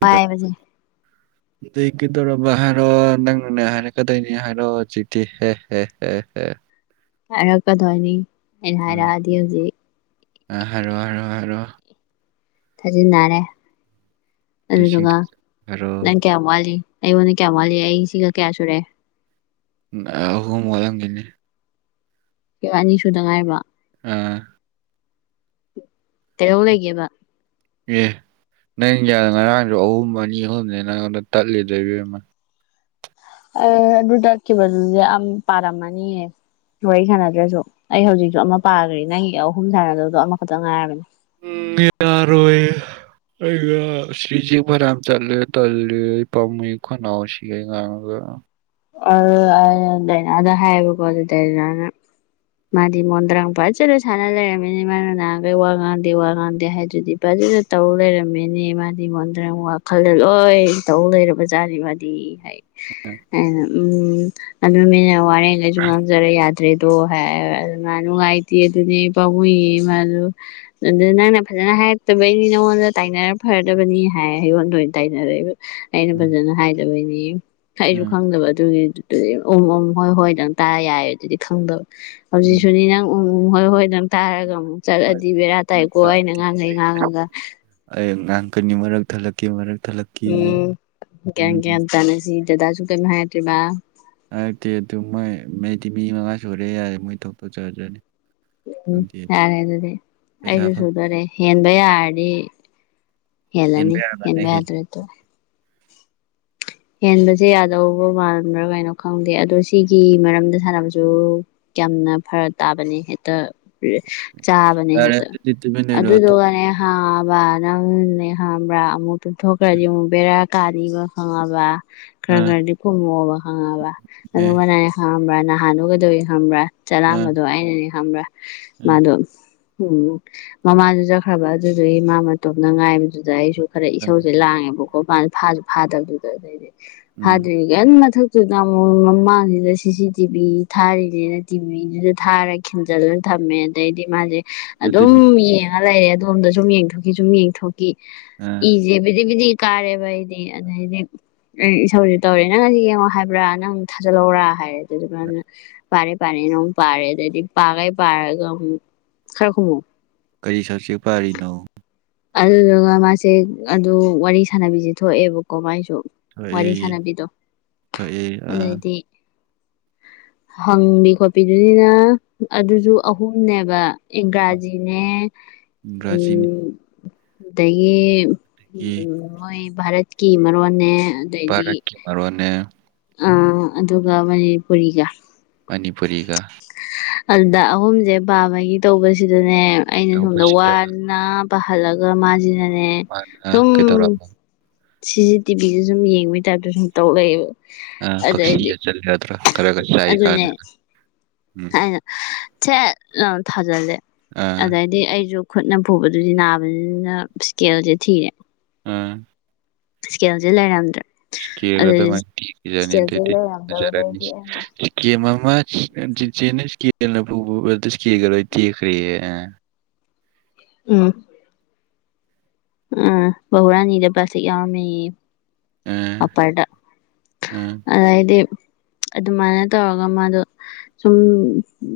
ꯄꯥꯏꯕꯖꯦ ꯑꯗꯨꯢ ꯀꯩꯗꯧꯔꯕ ꯍꯥꯏꯔꯣ ꯅꯪꯅ ꯍꯥꯏꯔꯛꯀꯗꯣꯢꯅꯤ ꯍꯥꯢꯔꯛꯑꯣ ꯍꯨꯖꯤꯛꯇꯤ ꯍ ꯍ ꯍ ꯍ ꯍꯥꯏꯔꯛ ꯀꯗꯣꯏꯅꯤ ꯎꯝ ꯑ ꯍꯥꯏꯔꯣ ꯍꯥꯏꯔꯣ ꯍꯥꯏꯔꯣ ꯊꯥꯖꯤꯟꯅꯔꯦ ꯂꯤꯁꯤꯡ ꯑꯗꯨꯗꯨꯒ ꯍꯥꯏꯔꯣ ꯅꯪ ꯀꯌꯥꯝ ꯋꯥꯠꯂꯤ ꯑꯩꯉꯣꯟꯗ ꯀꯌꯥꯝ ꯋꯥꯜꯂꯤ ꯑꯩ ꯁꯤꯒ ꯀꯌꯥ ꯁꯨꯔꯦ ꯑꯍꯨꯝ ꯋꯥꯜꯂꯝꯒꯤꯅꯤ ꯑꯦ ꯑꯅꯤꯁꯨꯗ ꯉꯥꯏꯔꯤꯕꯣ ꯑꯥ ꯀꯩꯗꯧ ꯂꯩꯒꯦꯕ ꯌꯦ ꯅꯪ ꯉꯔꯥꯡꯁꯨ ꯑꯍꯨꯝ ꯑꯅꯤ ꯑꯍꯨꯝꯅꯤ ꯅꯪꯉꯣꯟꯗ ꯇꯠꯂꯤꯗꯣ ꯏꯕꯦꯝꯃ ꯑꯩ ꯑꯗꯨ ꯇꯠꯈꯤꯕ ꯗꯨꯗꯤ ꯑꯝ ꯄꯔꯝꯃꯅꯤꯌꯦ ꯋꯥꯔꯤ ꯁꯟꯅꯗ꯭ꯔꯁꯨ ꯑꯩ ꯍꯧꯖꯤꯛꯁꯨ ꯑꯃ ꯄꯥꯈ꯭ꯔꯦ ꯅꯪꯒꯤ ꯑꯍꯨꯝ ꯁꯥꯟꯅꯗꯕꯗꯣ ꯑꯃꯈꯛꯇꯪ ꯉꯥꯏꯔꯕꯅꯦ ꯎꯝ ꯌꯥꯔꯣꯏ ꯑꯩꯔꯥ ꯁꯤ꯭ꯖꯤ ꯐꯅꯥꯝ ꯆꯠꯂꯦ ꯇꯜꯂꯦ ꯑꯩ ꯄꯥꯃꯨꯏ ꯈꯅꯥꯎ ꯁꯤꯒꯩ ꯉꯥꯡꯕꯗ ꯑ ꯑ ꯑꯥ ꯗꯥꯏꯅꯗ ꯍꯥꯏꯌꯦꯕꯀꯣ ꯑꯗꯨ ꯗꯥꯏꯅꯥꯅ ꯃꯥꯗꯤ ꯃꯣꯟꯗ꯭ꯔꯡ ꯐꯖꯅ ꯁꯥꯅ ꯂꯩꯔꯝꯃꯦ ꯃꯥꯅ ꯉꯍꯥꯟꯒꯩ ꯋꯥ ꯉꯥꯡꯗꯦ ꯋꯥ ꯉꯥꯡꯗꯦ ꯍꯥꯏꯗꯨꯗꯤ ꯐꯩ ꯁꯤꯗ ꯇꯧ ꯂꯩꯔꯝꯃꯦꯅꯦ ꯃꯥꯗꯤ ꯃꯣꯟꯗ꯭ꯔꯪ ꯋꯥꯈꯜꯗ ꯂꯣꯏ ꯇꯧ ꯂꯩꯔꯕꯖꯥꯠꯗꯤ ꯃꯥꯗꯤ ꯍꯥꯏ ꯑꯩꯅ ꯎꯝ ꯑꯗꯨ ꯃꯤꯅ ꯋꯥꯔꯦꯡꯉꯩꯁꯨ ꯉꯥꯡꯖꯔ ꯌꯥ ꯐꯠꯇ꯭ꯔꯦꯗꯣ ꯍꯥꯏ ꯑꯗꯨ ꯃꯥ ꯅꯨꯡꯉꯥꯏꯇꯦ ꯑꯗꯨꯗꯤ ꯄꯥꯃꯨꯢꯌꯦ ꯃꯥꯖꯨ ꯑꯗ ꯅꯪꯅ ꯐꯖ ꯑꯗꯨꯅ ꯍꯥꯏꯔꯛꯇꯕꯩꯅꯤ ꯅꯉꯣꯟꯗ ꯇꯥꯏꯅꯔ ꯐꯔꯗꯕꯅꯤ ꯍꯥꯏ ꯑꯩꯌꯣꯟꯗ ꯑꯣꯏꯅ ꯇꯥꯏꯅꯔꯛꯏꯕ ꯑꯩꯅ ꯎꯝ ꯐꯖꯅ ꯍꯥꯏꯗꯕꯩꯅꯦ ꯑꯩꯁꯨ ꯎꯝ ꯈꯪꯗꯕ ꯑꯗꯨꯒꯤ ꯑꯗꯨ ꯎꯝ ꯎꯝ ꯍꯣꯏ ꯍꯣꯏꯗꯪ ꯇꯥꯔ ꯌꯥꯏꯦ ꯑꯗꯨꯗꯤ ꯈꯪꯗꯕ ꯎꯝ ꯍꯧꯖꯤꯛꯁꯨꯅꯤ ꯅꯪ ꯎ ꯎ ꯍꯣꯏ ꯍꯣꯏ ꯅꯪ ꯇꯥꯔꯒ ꯑꯃꯨꯛ ꯍꯣꯏ ꯆꯠꯂꯗꯤ ꯕꯦꯔꯥ ꯍꯣꯏ ꯇꯥꯏꯀꯣ ꯑꯩꯅ ꯉꯥꯡꯈꯩ ꯉꯥꯡꯉꯒ ꯑꯩꯌꯦ ꯉꯥꯛ ꯀꯅꯤ ꯃꯔꯛ ꯊꯜꯂꯛꯀꯤ ꯃꯔꯛ ꯊꯠꯂꯛꯀꯤ ꯎꯝ ꯒꯤꯌꯥꯟ ꯎꯝ ꯒꯤꯌꯥꯟ ꯇꯥꯅꯁꯤ ꯗꯗꯥꯁꯨ ꯀꯩꯝ ꯍꯥꯏꯔꯛ ꯇ꯭ꯔꯤꯕ ꯍꯥꯏꯔꯛꯇꯦ ꯑꯗꯨ ꯃꯣꯏ ꯃꯩꯗꯤ ꯃꯤ ꯃꯉꯥ ꯁꯨꯔꯦ ꯌꯥꯔꯦ ꯃꯣꯏ ꯊꯣꯛꯄ ꯇꯧꯖꯖꯥꯅꯤ ꯎꯝ ꯌꯥꯔꯦ ꯑꯗꯨꯗꯤ ꯄꯩꯁꯥ ꯑꯩꯁꯨ ꯐꯪꯗꯕ ꯁꯨꯗꯣꯔꯦ ꯍꯦꯟꯕ ꯌꯥꯔꯗꯤ ꯍꯦꯟꯕ ꯍꯦꯜꯂꯅꯤ ꯌꯥꯔꯒꯅ ꯍꯦꯟꯕ ꯍꯦꯜꯂꯦ ꯌꯥꯗ꯭ꯔꯗꯤ ꯇꯣꯛꯑꯣ ꯍꯦꯟꯕꯁꯦ ꯌꯥꯗꯧꯕ ꯃꯥꯟꯕ꯭ꯔꯥ ꯀꯥꯏꯅꯣ ꯈꯪꯗꯦ ꯑꯗꯣ ꯁꯤꯒꯤ ꯃꯔꯝꯗ ꯁꯥꯟꯅꯕꯁꯨ ꯌꯥꯝꯅ ꯐꯔꯛ ꯇꯥꯕꯅꯦ ꯍꯦꯛꯇ ꯔꯦ ꯆꯥꯕꯅꯦ ꯌꯥꯔꯦ ꯍꯦꯛꯇ ꯑꯗꯨꯗꯤ ꯇꯨꯃꯤꯟ ꯂꯩꯔꯣ ꯑꯗꯨꯗꯨꯒꯅꯦ ꯍꯥ ꯕ ꯅꯪ ꯅ ꯍꯝꯕ꯭ꯔꯥ ꯑꯃꯨꯛ ꯇꯨꯝꯊꯣꯛꯈ꯭ꯔꯗꯤ ꯑꯃꯨꯛ ꯕꯦꯔꯥ ꯀꯥꯅꯤꯕ ꯈꯪꯉꯕ ꯈꯔ ꯑꯥ ꯈꯔꯗꯤ ꯈꯨꯝꯃꯣꯕ ꯈꯪꯉꯕ ꯃꯦ ꯑꯗꯨꯒꯅꯦ ꯅꯍꯥꯟꯗꯣ ꯀꯩꯗꯧꯋꯤ ꯈꯪꯕ꯭ꯔꯥ ꯑꯥ ꯆꯥꯂꯝꯕꯗꯣ ꯑꯩꯅꯅꯦ ꯈꯪꯕ꯭ꯔꯥ ꯑꯥ ꯃꯥꯗꯣ ꯎꯝ ꯃꯃꯥꯗꯨ ꯆꯠꯈ꯭ꯔꯕ ꯑꯗꯨꯗꯨꯏ ꯃꯥ ꯃꯇꯣꯝꯅ ꯉꯥꯏꯕꯗꯨꯗ ꯑꯩꯁꯨ ꯈꯔ ꯏꯁꯧꯁꯦ ꯂꯥꯡꯉꯦꯕꯀꯣ ꯃꯥꯁꯨ ꯐꯥꯁꯨ ꯐꯥꯗꯕꯗꯨꯗ ꯎꯝ ꯐꯥꯗꯔꯤ ꯀꯩꯝ ꯃꯊꯛ ꯃꯃꯥꯡꯁꯤꯗ ꯁꯤ ꯁꯤ ꯇꯤꯕꯤ ꯊꯥꯔꯤꯅꯦꯅ ꯇꯤꯕꯤꯗꯨꯗ ꯊꯥꯔ ꯈꯤꯟꯖꯤꯜꯂꯒ ꯊꯥ ꯇꯝꯃꯦ ꯑꯗꯩꯗꯤ ꯃꯥꯁꯦ ꯑꯗꯨꯝ ꯌꯦꯡꯉ ꯂꯩꯔꯦ ꯑꯗꯣꯝꯗ ꯁꯨꯝ ꯌꯦꯡꯊꯣꯛꯈꯤ ꯁꯨꯝ ꯌꯦꯡꯊꯣꯛꯈꯤ ꯑꯥ ꯏ ꯏꯁꯦ ꯕꯤꯗꯤ ꯕꯤꯗꯤ ꯀꯥꯔꯦꯕ ꯑꯩꯗꯤ ꯑꯗꯩꯗꯤ ꯑꯩ ꯏꯁꯧꯁꯦ ꯇꯧꯔꯦ ꯅꯪ ꯑꯁꯤ ꯌꯦꯡꯉꯣ ꯍꯥꯏꯕ꯭ꯔꯥ ꯅꯪ ꯊꯖꯟꯂꯛꯑꯣꯔꯥ ꯍꯥꯏꯔꯦ ꯑꯗꯨꯗꯨꯒꯥ ꯄꯔꯦ ꯄꯔ ꯄꯥꯔꯦ ꯅ ꯑꯃꯨꯛ ꯄꯥꯔꯦ ꯑꯗꯩꯗꯤ ꯄꯥꯒꯩ ꯄꯥꯔꯒ ꯑꯃꯨꯛ ꯈꯔꯥ ꯈꯨꯝꯃꯣ ꯀꯔꯤ ꯁꯞꯁꯦꯛ ꯄꯥꯔꯤꯅꯣ ꯑꯗꯨꯗꯨꯒ ꯃꯥꯁꯦ ꯑꯗꯨ ꯋꯥꯔꯤ ꯁꯥꯟꯅꯕꯤꯁꯦ ꯊꯣꯛꯑꯦꯕꯀꯣ ꯃꯥꯏꯁꯨ ꯊꯣꯛꯑꯦ ꯋꯥꯔꯤ ꯁꯥꯟꯅꯕꯤꯗꯣ ꯊꯣꯛꯑꯦ ꯑꯥ ꯑꯗꯩꯗꯤ ꯍꯪꯕꯤ ꯈꯣꯠꯄꯤꯗꯨꯅꯤꯅ ꯑꯗꯨꯁꯨ ꯑꯍꯨꯝꯅꯦꯕ ꯏꯪꯒ꯭ꯔꯥꯖꯤꯅꯦ ꯏꯪꯒ꯭ꯔꯥꯖꯤꯗꯒꯤ ꯎꯃ ꯑꯗꯒꯤ ꯎꯝ ꯃꯣꯏ ꯚꯥꯔꯠꯀꯤ ꯃꯔꯣꯜꯅꯦ ꯚꯔꯥꯠ ꯀꯤ ꯃꯔꯣꯜꯅꯦ ꯑꯗꯨꯒ ꯃꯅꯤꯄꯨꯔꯤꯒ ꯃꯅꯤꯄꯨꯔꯤꯒ ꯑꯗꯨꯗ ꯑꯍꯨꯝꯁꯦ ꯄꯥꯕꯒꯤ ꯇꯧꯕꯁꯤꯗꯅꯦ ꯑꯩꯅ ꯁꯣꯝꯗ ꯇꯧꯕꯁꯤꯗ ꯋꯥꯅ ꯄꯥꯍꯜꯂꯒ ꯃꯥꯁꯤꯅꯅꯦ ꯃꯥꯅ ꯁꯨꯝ ꯀꯩꯗꯧꯔꯕ ꯁꯤ ꯁꯤ ꯇꯤ ꯚꯤꯗꯨ ꯁꯨꯝ ꯌꯦꯡꯕꯩ ꯇꯥꯏꯞꯇ ꯁꯨꯝ ꯇꯧꯔꯂꯩꯌꯦꯕꯥ ꯑ ꯥ ꯀꯥꯛꯁꯤ ꯍꯛꯆꯟꯂꯨ ꯌꯗꯔꯣ ꯈꯔꯒꯥ ꯑꯗꯨꯅꯦ ꯆꯥꯛꯏꯀꯟꯗꯨꯗꯥ ꯑꯩꯅ ꯁꯦꯠ ꯂꯥꯑꯣꯅ ꯊꯥꯖꯜꯂꯦ ꯑꯥ ꯑꯗꯩꯗꯤ ꯑꯩꯁꯨ ꯈꯨꯠꯅ ꯐꯨꯕꯗꯨꯗꯤ ꯅꯥꯕꯅꯤꯅ ꯏꯁꯀꯦꯜꯁꯦ ꯊꯤꯔꯦ ꯑꯥ ꯏꯁꯀꯦꯜꯁꯦ ꯂꯩꯔꯝꯗ꯭ꯔꯦ ꯏꯁꯀꯦꯜꯒꯗꯣ ꯑꯗꯨꯗꯤ ꯃꯥꯏ ꯇꯦꯛꯈꯤꯖꯅꯤ ꯏꯁꯀꯦꯜꯁꯦ ꯑꯗꯩꯩꯗꯤ ꯐꯖꯔꯅꯤ ꯂꯩꯔꯝꯗꯕꯗꯩꯗꯤ ꯑꯩꯅ ꯏꯁꯀꯦꯝ ꯑꯃꯥ ꯆꯤꯆꯦꯅ ꯏꯁꯀꯦꯜꯅ ꯐꯨꯕꯗꯥ ꯏꯁꯀꯦꯜꯒꯥ ꯂꯣꯏꯅꯥ ꯇꯦꯛꯈꯔ꯭ꯦꯌꯦ ꯎꯝ ꯎꯝ ꯕꯥꯍꯨꯔꯥꯅꯤꯗ ꯄꯂ꯭ꯥꯁꯇꯤꯛ ꯌꯥꯎꯔꯝꯃꯦꯌꯦ ꯑꯥ ꯄꯥꯄꯥꯔꯗ ꯑꯥ ꯑꯗꯩꯩꯗꯤ ꯑꯗꯨꯃꯥꯏꯅ ꯇꯧꯔꯒ ꯃꯥꯗꯣ ꯁꯨꯝ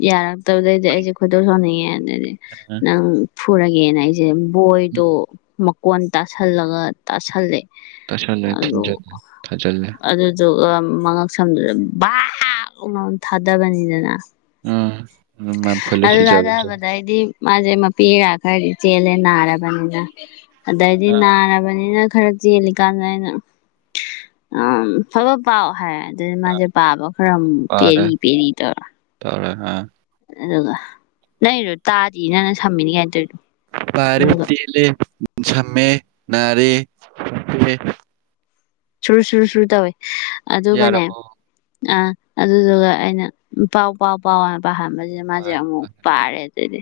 ꯌꯥꯔꯛꯇꯕꯗꯩꯗꯤ ꯑꯩꯁꯦ ꯈꯣꯏꯗꯧ ꯁꯥꯎꯟꯅꯤꯡꯉꯦ ꯑꯗꯨꯗꯤ ꯑꯥ ꯅꯪ ꯐꯨꯔꯒꯦꯅ ꯑꯩꯁꯦ ꯕꯣꯏꯗꯣ ꯀꯣꯟ ꯇꯥꯁꯜꯂꯒ ꯇꯥꯁꯜꯂꯦ ꯇꯥꯁꯟꯂꯥ ꯑꯗꯣ ꯊꯤꯟꯖꯟ ꯑꯗꯨꯗꯨꯒ ꯃꯉꯛ ꯁꯝꯗꯨꯗ ꯕꯥꯥꯛ ꯂꯥꯎꯅꯥ ꯊꯥꯗꯕꯅꯤꯗꯅ ꯑꯥ ꯃꯥꯡꯐꯜꯂ ꯑꯗꯨ ꯁꯤꯖꯕꯁꯦ ꯊꯗꯕꯗꯩꯗꯤ ꯃꯥꯁꯦ ꯃꯄꯤꯔꯥ ꯈꯔꯗꯤ ꯆꯦꯜꯂꯦ ꯅꯥꯔꯕꯅꯤꯅ ꯑꯗꯩꯗꯤ ꯑꯥ ꯅꯥꯔꯕꯅꯤꯅ ꯈꯔ ꯆꯦꯜꯂꯤꯀꯥꯟꯗ ꯑꯩꯅ ꯑꯥ ꯐꯕꯠ ꯄꯥꯎ ꯍꯥꯏꯔ ꯑꯥ ꯃꯥꯁꯦ ꯄꯥꯕ ꯈꯔ ꯄꯥꯔꯦ ꯄꯦꯔꯤ ꯄꯦꯔꯤ ꯇꯧꯔ ꯇꯧꯔꯦ ꯑꯥ ꯑꯗꯨꯒ ꯅꯪꯒꯤꯗꯣ ꯇꯥꯗꯤꯌꯦ ꯅꯪꯅ ꯁꯝꯃꯤꯅꯦ ꯀꯥꯏꯅ ꯇꯧꯔꯤꯗꯣ ꯄꯥꯔꯦ ꯑꯗꯨꯒ ꯇꯂꯂꯦ ꯁꯝꯃꯦ ꯅꯔꯦ ꯁꯨꯔ ꯁꯨꯔꯨ ꯁꯨꯔꯨ ꯇꯧꯋꯦ ꯑꯗꯨꯒꯅꯦ ꯌꯥꯔꯕꯣ ꯑꯥ ꯑꯗꯨꯗꯨꯒ ꯑꯩꯅ ꯄꯥꯎ ꯄꯥꯎ ꯄꯥꯎ ꯄꯥꯍꯟꯕ ꯁꯤꯗ ꯃꯥꯁꯦ ꯄꯥꯍꯜꯂꯦ ꯑꯃꯨꯛ ꯄꯥꯍꯜꯂꯦ ꯄꯥꯔꯦ ꯑꯗꯨꯗꯩꯩꯗꯤ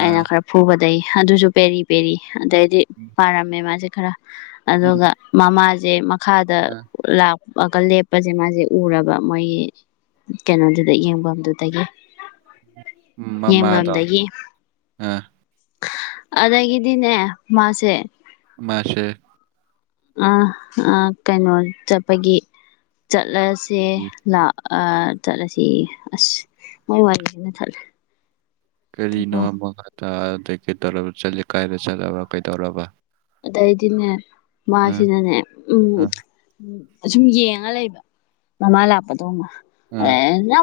ꯑꯩꯅ ꯑꯥ ꯈꯔ ꯐꯨꯕꯗꯩ ꯑꯗꯨꯁꯨ ꯄꯦꯔꯤ ꯄꯦꯔꯤ ꯑꯗꯩꯗꯤ ꯄꯥꯔꯝꯃꯦ ꯃꯥꯁꯦ ꯈꯔ ꯎꯝ ꯑꯗꯨꯒ ꯃꯃꯥꯁꯦ ꯃꯈꯥꯗ ꯑꯥ ꯂꯥꯛꯑꯒ ꯂꯦꯞꯄꯁꯦ ꯃꯥꯁꯦ ꯎꯔꯕ ꯃꯣꯏꯒꯤ ꯀꯩꯅꯣꯗꯨꯗ ꯌꯦꯡꯐꯝꯗꯨꯗꯒꯤ ꯃꯃꯥꯗꯣ ꯌꯦꯕꯝꯗꯒꯤ ꯑꯥ ꯑꯗꯩꯒꯤꯗꯤꯅꯦ ꯃꯥꯁꯦ ꯃꯥꯁꯦ ꯑꯥ ꯑꯥ ꯀꯩꯅꯣ ꯆꯠꯄꯒꯤ ꯆꯠꯂꯁꯦ ꯂ ꯑꯥ ꯆꯠꯂꯁꯤ ꯑꯁ ꯃꯣꯏ ꯋꯥꯔꯤꯁꯤꯅ ꯊꯠꯂꯦ ꯀꯔꯤꯅꯣ ꯃꯈ ꯇꯗ꯭ꯔꯦ ꯀꯩꯗꯧꯔꯕ ꯆꯠꯂꯤ ꯀꯥꯏꯗ ꯆꯠꯂꯕ ꯀꯩꯗꯧꯔꯕ ꯑꯗꯩꯗꯤꯅꯦ ꯎꯝ ꯃꯥꯁꯤꯅꯅꯦ ꯎꯝ ꯁꯨꯝ ꯌꯦꯡꯉ ꯂꯩꯕ ꯃꯃꯥ ꯂꯥꯛꯄꯗꯧꯅ ꯎꯝ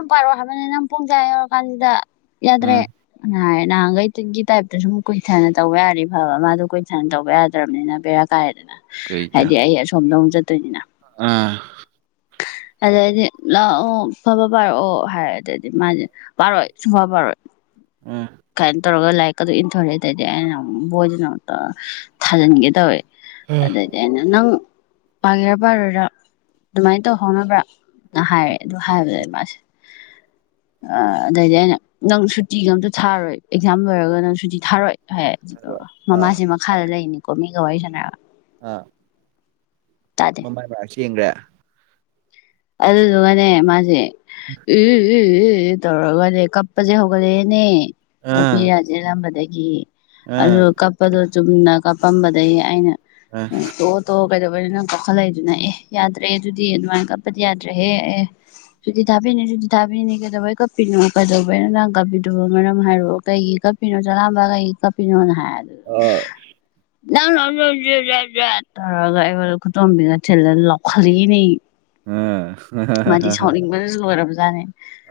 ꯄꯥꯔꯛꯑꯣ ꯍꯥꯏꯕꯅꯤ ꯅꯪ ꯄꯨꯡꯁꯦ ꯑꯥ ꯌꯧꯔ ꯀꯥꯟꯁꯤꯗ ꯌꯥꯗ꯭ꯔꯦ ꯎꯝ ꯍꯥꯏ ꯅꯍꯥꯟꯒꯩ ꯇꯨꯟꯇꯤ ꯇꯥꯏꯞꯇꯁꯨ ꯀꯨꯏꯊꯅ ꯇꯧꯕ ꯌꯥꯔꯗꯤ ꯐꯕ ꯃꯥꯗꯣ ꯀꯨꯏꯊꯅ ꯇꯧꯕ ꯌꯥꯗ꯭ꯔꯕꯅꯤꯅ ꯕꯦꯔꯥ ꯀꯥꯏ ꯀꯩꯒꯤ ꯍꯥꯏꯗꯤ ꯑꯩ ꯑꯁꯣꯝꯗ ꯑꯃꯨꯛ ꯆꯠꯇꯣꯏꯅꯤꯅ ꯑꯥ ꯑꯗꯩꯗꯤ ꯂꯥꯛꯑꯣ ꯐꯠ ꯐꯠ ꯄꯥꯔꯛꯑꯣ ꯍꯥꯏꯔꯦ ꯑꯗꯨꯗꯩ ꯃꯥꯁꯦ ꯄꯥꯔꯣꯏ ꯁꯨꯡꯄ ꯄꯥꯔꯣꯏ ꯎꯝ ꯀꯃꯥꯏꯅ ꯇꯧꯔꯒ ꯂꯥꯏꯔꯤꯛꯀ ꯗꯣ ꯏꯟꯊꯣꯔꯇꯗꯤ ꯑꯩꯅ ꯕꯣꯏꯗꯨꯅ ꯑꯃꯨꯛ ꯊꯥꯖꯤꯟꯒꯦ ꯇꯧꯋꯦ ꯑꯗꯨꯗꯤ ꯑꯩꯅ ꯅꯪ ꯄꯥꯒꯦꯔꯥ ꯄꯥꯔꯣꯏꯔ ꯑꯗꯨꯃꯥꯏꯅ ꯇꯧꯍꯧꯅꯕꯅ ꯍꯥꯏꯑꯦ ꯑꯗꯨ ꯍꯥꯏꯕꯗ ꯃꯥꯁꯦ ꯑꯥ ꯑꯗꯩꯗꯤ ꯑꯩꯅ ꯅꯪ ꯁꯨꯇꯤꯒ ꯑꯝꯇ ꯊꯥꯔꯣꯏ ꯑꯦꯛꯖꯥꯝ ꯂꯣꯏꯔꯒ ꯅꯪ ꯁꯨꯇꯤ ꯊꯥꯔꯣꯏ ꯍꯥꯏ ꯑꯗꯨꯗ ꯌꯥꯔꯣꯏ ꯑꯥ ꯃꯃꯥꯁꯦ ꯃꯈꯥꯗ ꯂꯩꯅꯤꯀꯣ ꯃꯤ ꯁꯅꯔꯒ ꯑꯥ ꯃꯃꯥꯏ ꯕꯕꯥ ꯆꯦꯟꯒ꯭ꯔꯦ ꯑꯗꯨꯗꯨꯅꯅꯦ ꯃꯥꯁꯦ ꯎ ꯏ ꯏ ꯇꯧꯔꯒꯅꯦ ꯀꯞꯄꯁꯦ ꯍꯧꯒꯠꯂꯛꯑꯦꯅꯦ ꯃꯄꯤ ꯑꯥ ꯏꯔꯥ ꯆꯦꯜꯂꯝꯕꯗꯒꯤ ꯑꯗꯨ ꯑꯥ ꯀꯞꯄꯗꯣ ꯆꯨꯝꯅ ꯀꯞꯄꯝꯕꯗꯒꯤ ꯑꯩꯅ ꯑꯥ ꯇꯣꯛꯑꯣ ꯇꯣꯛꯑꯣ ꯀꯩꯗꯧꯕꯩꯅꯣ ꯅꯪ ꯀꯞꯈꯠꯂꯛꯏꯗꯨꯅ ꯑꯦ ꯌꯥꯗ꯭ꯔꯦ ꯑꯗꯨꯗꯤ ꯑꯗꯨꯃꯥꯏꯅ ꯀꯞ ꯄꯗꯤ ꯌꯥꯗ꯭ꯔꯦꯍꯦ ꯑꯦ ꯁꯨꯇꯤ ꯊꯥꯕꯤꯅꯤ ꯁꯨꯗꯤ ꯊꯥꯕꯤꯅꯤ ꯀꯩꯗꯧꯕꯩ ꯀꯞꯄꯤꯅꯣ ꯀꯩꯗꯧꯕꯩꯅꯣ ꯅꯪ ꯀꯞꯄꯤ ꯑꯗꯨꯒ ꯃꯔꯝ ꯍꯥꯏꯔꯛꯑꯣ ꯀꯩꯒꯤ ꯀꯞꯄꯤꯅꯣ ꯆꯂꯥꯝꯕ ꯀꯩꯒꯤ ꯀꯞꯄꯤꯅꯣꯅ ꯍꯥꯏ ꯑꯥ ꯅꯪ ꯖ ꯖꯥꯠ ꯖꯥꯠ ꯇꯧꯔꯒ ꯑꯩꯉꯣꯟꯗ ꯈꯨꯗꯣꯝꯕꯤꯅ ꯊꯤꯜꯂ ꯂꯧꯈꯠꯂꯛꯑꯦꯅꯦ ꯃꯥꯗꯤ ꯑꯥ ꯁꯥꯎꯅꯤꯡꯕꯅ ꯂꯣꯏꯔꯕꯖꯥꯠꯅꯦ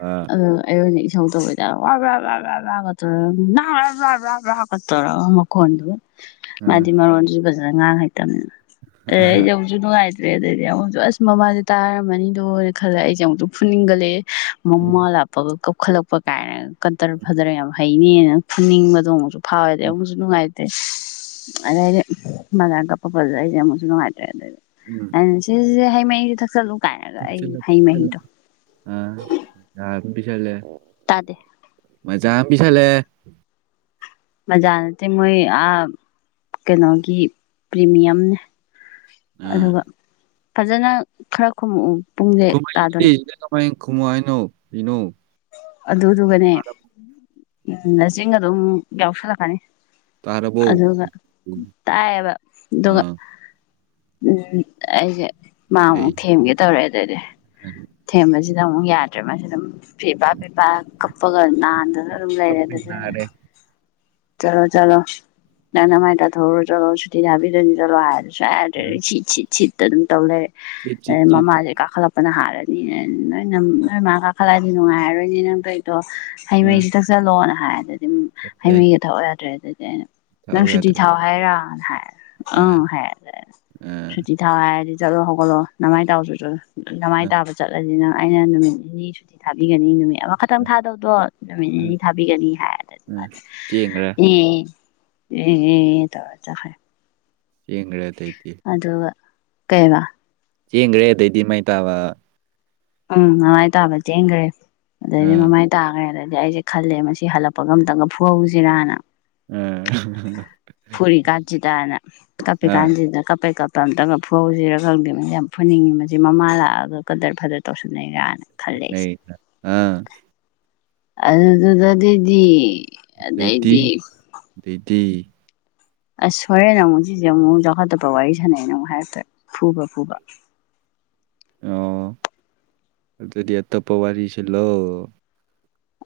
ꯑꯥ ꯑꯗꯨ ꯑꯩꯉꯣꯟꯗ ꯑꯗꯨ ꯇꯧꯋꯦ ꯋꯥꯕ꯭ꯔꯕꯕꯥꯕ꯭ꯔꯕꯔꯕꯕꯥꯕ꯭ꯔꯕ꯭ꯔꯒꯠ ꯇꯣꯔꯒ ꯃꯈꯣꯟꯗꯨꯒ ꯎꯝ ꯃꯥꯗꯤ ꯃꯔꯣꯟꯁꯨ ꯐꯖꯅ ꯉꯥꯡ ꯍꯩꯇꯕꯅꯤꯅ ꯑꯦ ꯅꯨꯡꯁꯨ ꯅꯨꯡꯉꯥꯏꯇꯦ ꯇꯦ ꯑꯗꯩꯗꯤ ꯑꯃꯨꯛꯁꯨ ꯑꯁ ꯃꯃꯥꯁꯦ ꯇꯥꯔꯝꯃꯅꯤꯗꯣꯅ ꯈꯜꯂꯦ ꯑꯩꯁꯦ ꯑꯃꯨꯛꯁꯨ ꯐꯨꯅꯤꯡꯒꯠꯂꯛꯑꯦ ꯃꯃꯥ ꯂꯥꯛꯄꯒ ꯀꯞꯈꯠꯂꯛꯄ ꯀꯥꯏꯅ ꯀꯗꯔ ꯐꯗꯔ ꯌꯥꯝ ꯍꯩꯅꯦꯅ ꯐꯨꯟꯅꯤꯡꯕꯗꯣ ꯑꯃꯛꯁꯨ ꯐꯥꯎꯋꯦꯗꯤ ꯎꯝ ꯑꯃꯨꯛꯁꯨ ꯅꯨꯡꯉꯥꯏꯦ ꯏꯁ ꯑꯗꯩꯗꯤ ꯃꯥ ꯑꯗꯨꯃꯥꯏ ꯀꯄꯛꯄꯗꯨꯗ ꯃꯨꯛꯁꯨ ꯅꯨꯡꯉꯥꯏ ꯁꯦ ꯁꯦ ꯍꯩ ꯃꯍꯤꯁꯦ ꯊꯛꯆꯤꯜꯂꯨ ꯑ ꯌꯥ ꯄꯤꯁꯜꯂꯦ ꯇꯥꯗꯦ ꯃꯖꯥ ꯑꯃ ꯄꯤꯁꯜꯂꯛꯑꯦ ꯃꯖꯥ ꯅꯠꯇꯦ ꯃꯣꯏ ꯑ ꯀꯩꯅꯣꯒꯤ ꯄ꯭ꯔꯤꯃꯤꯌꯝꯅꯦ ꯑꯥ ꯑꯗꯨꯒ ꯐꯖꯅ ꯈꯔ ꯈꯨꯝꯃꯛꯎ ꯄꯨꯡꯁꯦ ꯈꯨꯝꯃꯛꯏꯁꯤꯗꯤ ꯇꯥꯗꯣꯔꯦ ꯁꯤꯗ ꯀꯃꯥꯏꯅ ꯈꯨꯝꯃꯨ ꯍꯥꯏꯅꯣ ꯀꯩꯅꯣ ꯑꯗꯨꯗꯨꯒꯅꯦ ꯎꯝ ꯅꯆꯤꯟꯒꯗꯣ ꯑꯗꯨꯝ ꯌꯥꯎꯁꯤꯜꯂꯛꯀꯅꯤ ꯇꯥꯔꯕꯣ ꯑꯗꯨꯒ ꯇꯥꯏꯑꯦꯕ ꯑꯗꯨꯒ ꯑꯥ ꯎꯝ ꯑꯩꯁꯦ ꯑꯩ ꯃꯥꯃꯨꯛ ꯊꯦꯝꯒꯦ ꯇꯧꯔꯑꯦ ꯑꯗꯩꯗꯤ ꯊꯦꯝꯕꯁꯤꯗ ꯑꯃꯨꯛ ꯌꯥꯗ꯭ꯔꯦ ꯃꯁꯤꯗ ꯑꯃꯨꯛ ꯐꯦꯕꯥ ꯐꯦꯄꯥ ꯀꯞꯄꯒ ꯅꯥꯟꯗꯅ ꯑꯗꯨꯝ ꯂꯩꯔꯦ ꯑꯗꯨ ꯀꯞꯄꯩ ꯅꯥꯔꯦ ꯆꯂꯣ ꯆꯂꯣ ꯅꯪ ꯅꯃꯥꯥꯏ ꯇꯊꯣꯛꯎꯔꯣꯆꯣ ꯁꯨꯇꯤ ꯊꯥꯕꯤꯗꯨꯅꯤ ꯆꯂꯣ ꯑꯥꯗ ꯁꯨꯛꯌꯥ ꯑ ꯌꯥꯗ꯭ꯔꯦ ꯁꯤꯠ ꯁꯤꯠ ꯁꯤꯠꯇ ꯑꯗꯨꯝ ꯇꯧ ꯆꯤꯠ ꯂꯩꯔꯦ ꯆꯤꯠ ꯆꯤꯠ ꯃꯃꯥꯁꯦ ꯇꯧꯅ ꯀꯥꯈꯠꯂꯛꯄꯅ ꯍꯥꯜꯂꯦ ꯑꯩꯅ ꯅꯣꯏ ꯅꯣꯏꯃꯥ ꯀꯥꯈꯠꯂꯛꯑꯗꯤ ꯅꯨꯡꯉꯥꯏꯔꯔꯣꯏꯅꯦ ꯅꯪ ꯇꯩꯏꯗꯣ ꯍꯩ ꯃꯍꯩꯁꯤ ꯊꯛꯆꯜꯂꯣꯅ ꯆꯠꯈ꯭ꯔꯦ ꯄꯥꯎ ꯌꯥꯗ꯭ꯔꯦ ꯑꯗꯨꯗꯤ ꯑꯩꯅ ꯅꯪ ꯁꯨꯇꯤ ꯊꯥꯎ ꯍꯥꯏꯔꯥ ꯍꯥꯏꯔꯦ ꯑ ꯑꯪ ꯍꯦ ꯑ ꯁꯨꯇꯤ ꯊꯥꯎ ꯍꯥꯏꯔꯗꯤ ꯆꯠꯂꯣ ꯅꯃꯥꯏ ꯇꯥꯎꯆꯣ ꯆꯠꯂꯣ ꯅꯃꯥꯏ ꯑ ꯇꯥꯕ ꯆꯠꯂꯗꯤ ꯅꯪ ꯑꯩꯅ ꯅꯨꯃꯤꯠ ꯅꯤꯅꯤ ꯁꯨꯇꯤ ꯊꯥꯕꯤꯒꯅꯤ ꯅꯨꯃꯤꯠ ꯑꯃꯈꯛꯇꯪ ꯊꯥꯗꯧꯗꯣ ꯅꯨꯃꯤꯠ ꯑ ꯅꯤꯅꯤ ꯊꯥꯕꯤꯒꯅꯤ ꯍꯥꯏꯅ ꯑ ꯃꯌꯦ ꯆꯕ ꯆꯦꯡꯈ꯭ꯔꯦ ꯌꯦ ꯌꯦ ꯌꯦ ꯇꯧꯔ ꯆꯨꯠꯈ꯭ꯔꯦ ꯆꯦꯡꯒꯔꯦ ꯑꯗꯩꯗꯤ ꯀꯩꯑꯕꯥ ꯆꯦꯡꯒ꯭ꯔꯦ ꯑꯗꯩꯗꯤ ꯃꯥ ꯇꯥꯕ ꯎꯪ ꯃꯃꯥꯏ ꯇꯥꯕ ꯆꯦꯟꯒ꯭ꯔꯦ ꯑꯗꯩꯗꯤ ꯑꯥ ꯃꯃꯥꯏ ꯇꯥꯒ꯭ꯔꯦ ꯑꯗꯩꯗꯤ ꯑꯗꯩꯗꯤ ꯑꯩꯁꯦ ꯈꯜꯂꯦ ꯃꯁꯤ ꯍꯜꯂꯛꯄꯒ ꯑꯝꯇꯪꯒ ꯐꯨꯍꯧꯁꯤꯔꯅ ꯑꯥ ꯐꯨꯔꯤ ꯀꯥꯟꯁꯤꯗꯅ ꯑꯥ ꯀꯄꯤꯀꯥꯟꯁꯤ ꯀꯞꯄꯦ ꯀꯞꯄꯦ ꯑꯝꯇꯪꯒ ꯐꯨꯍꯧꯁꯤꯔꯒ ꯈꯪꯗꯦ ꯌꯥꯝ ꯐꯨꯅꯤꯡꯉꯤ ꯃꯁꯤ ꯃꯃꯥ ꯂꯥꯛꯑꯒ ꯀꯗꯔ ꯐꯗꯔ ꯇꯧꯁꯟꯅꯩꯒꯅ ꯈꯔ ꯅꯩꯅ ꯑꯥ ꯑꯗꯨꯗꯨꯗꯗꯤꯗꯤ ꯑꯗꯩꯗꯤ ꯇꯤ ꯑꯁ ꯍꯣꯔꯦꯟ ꯑꯃꯨꯛ ꯁꯤꯁꯦ ꯑꯃꯨꯛ ꯆꯥꯎꯈꯠꯇꯕ ꯋꯥꯔꯤ ꯁꯥꯟꯅꯩꯅ ꯑꯃꯨꯛ ꯍꯥꯏꯔꯛꯇꯨꯔ ꯐꯨꯕ ꯐꯨꯕ ꯑꯣ ꯑꯗꯨꯗꯤ ꯑꯇꯣꯞꯄ ꯋꯥꯔꯤ ꯁꯤꯟꯂꯣ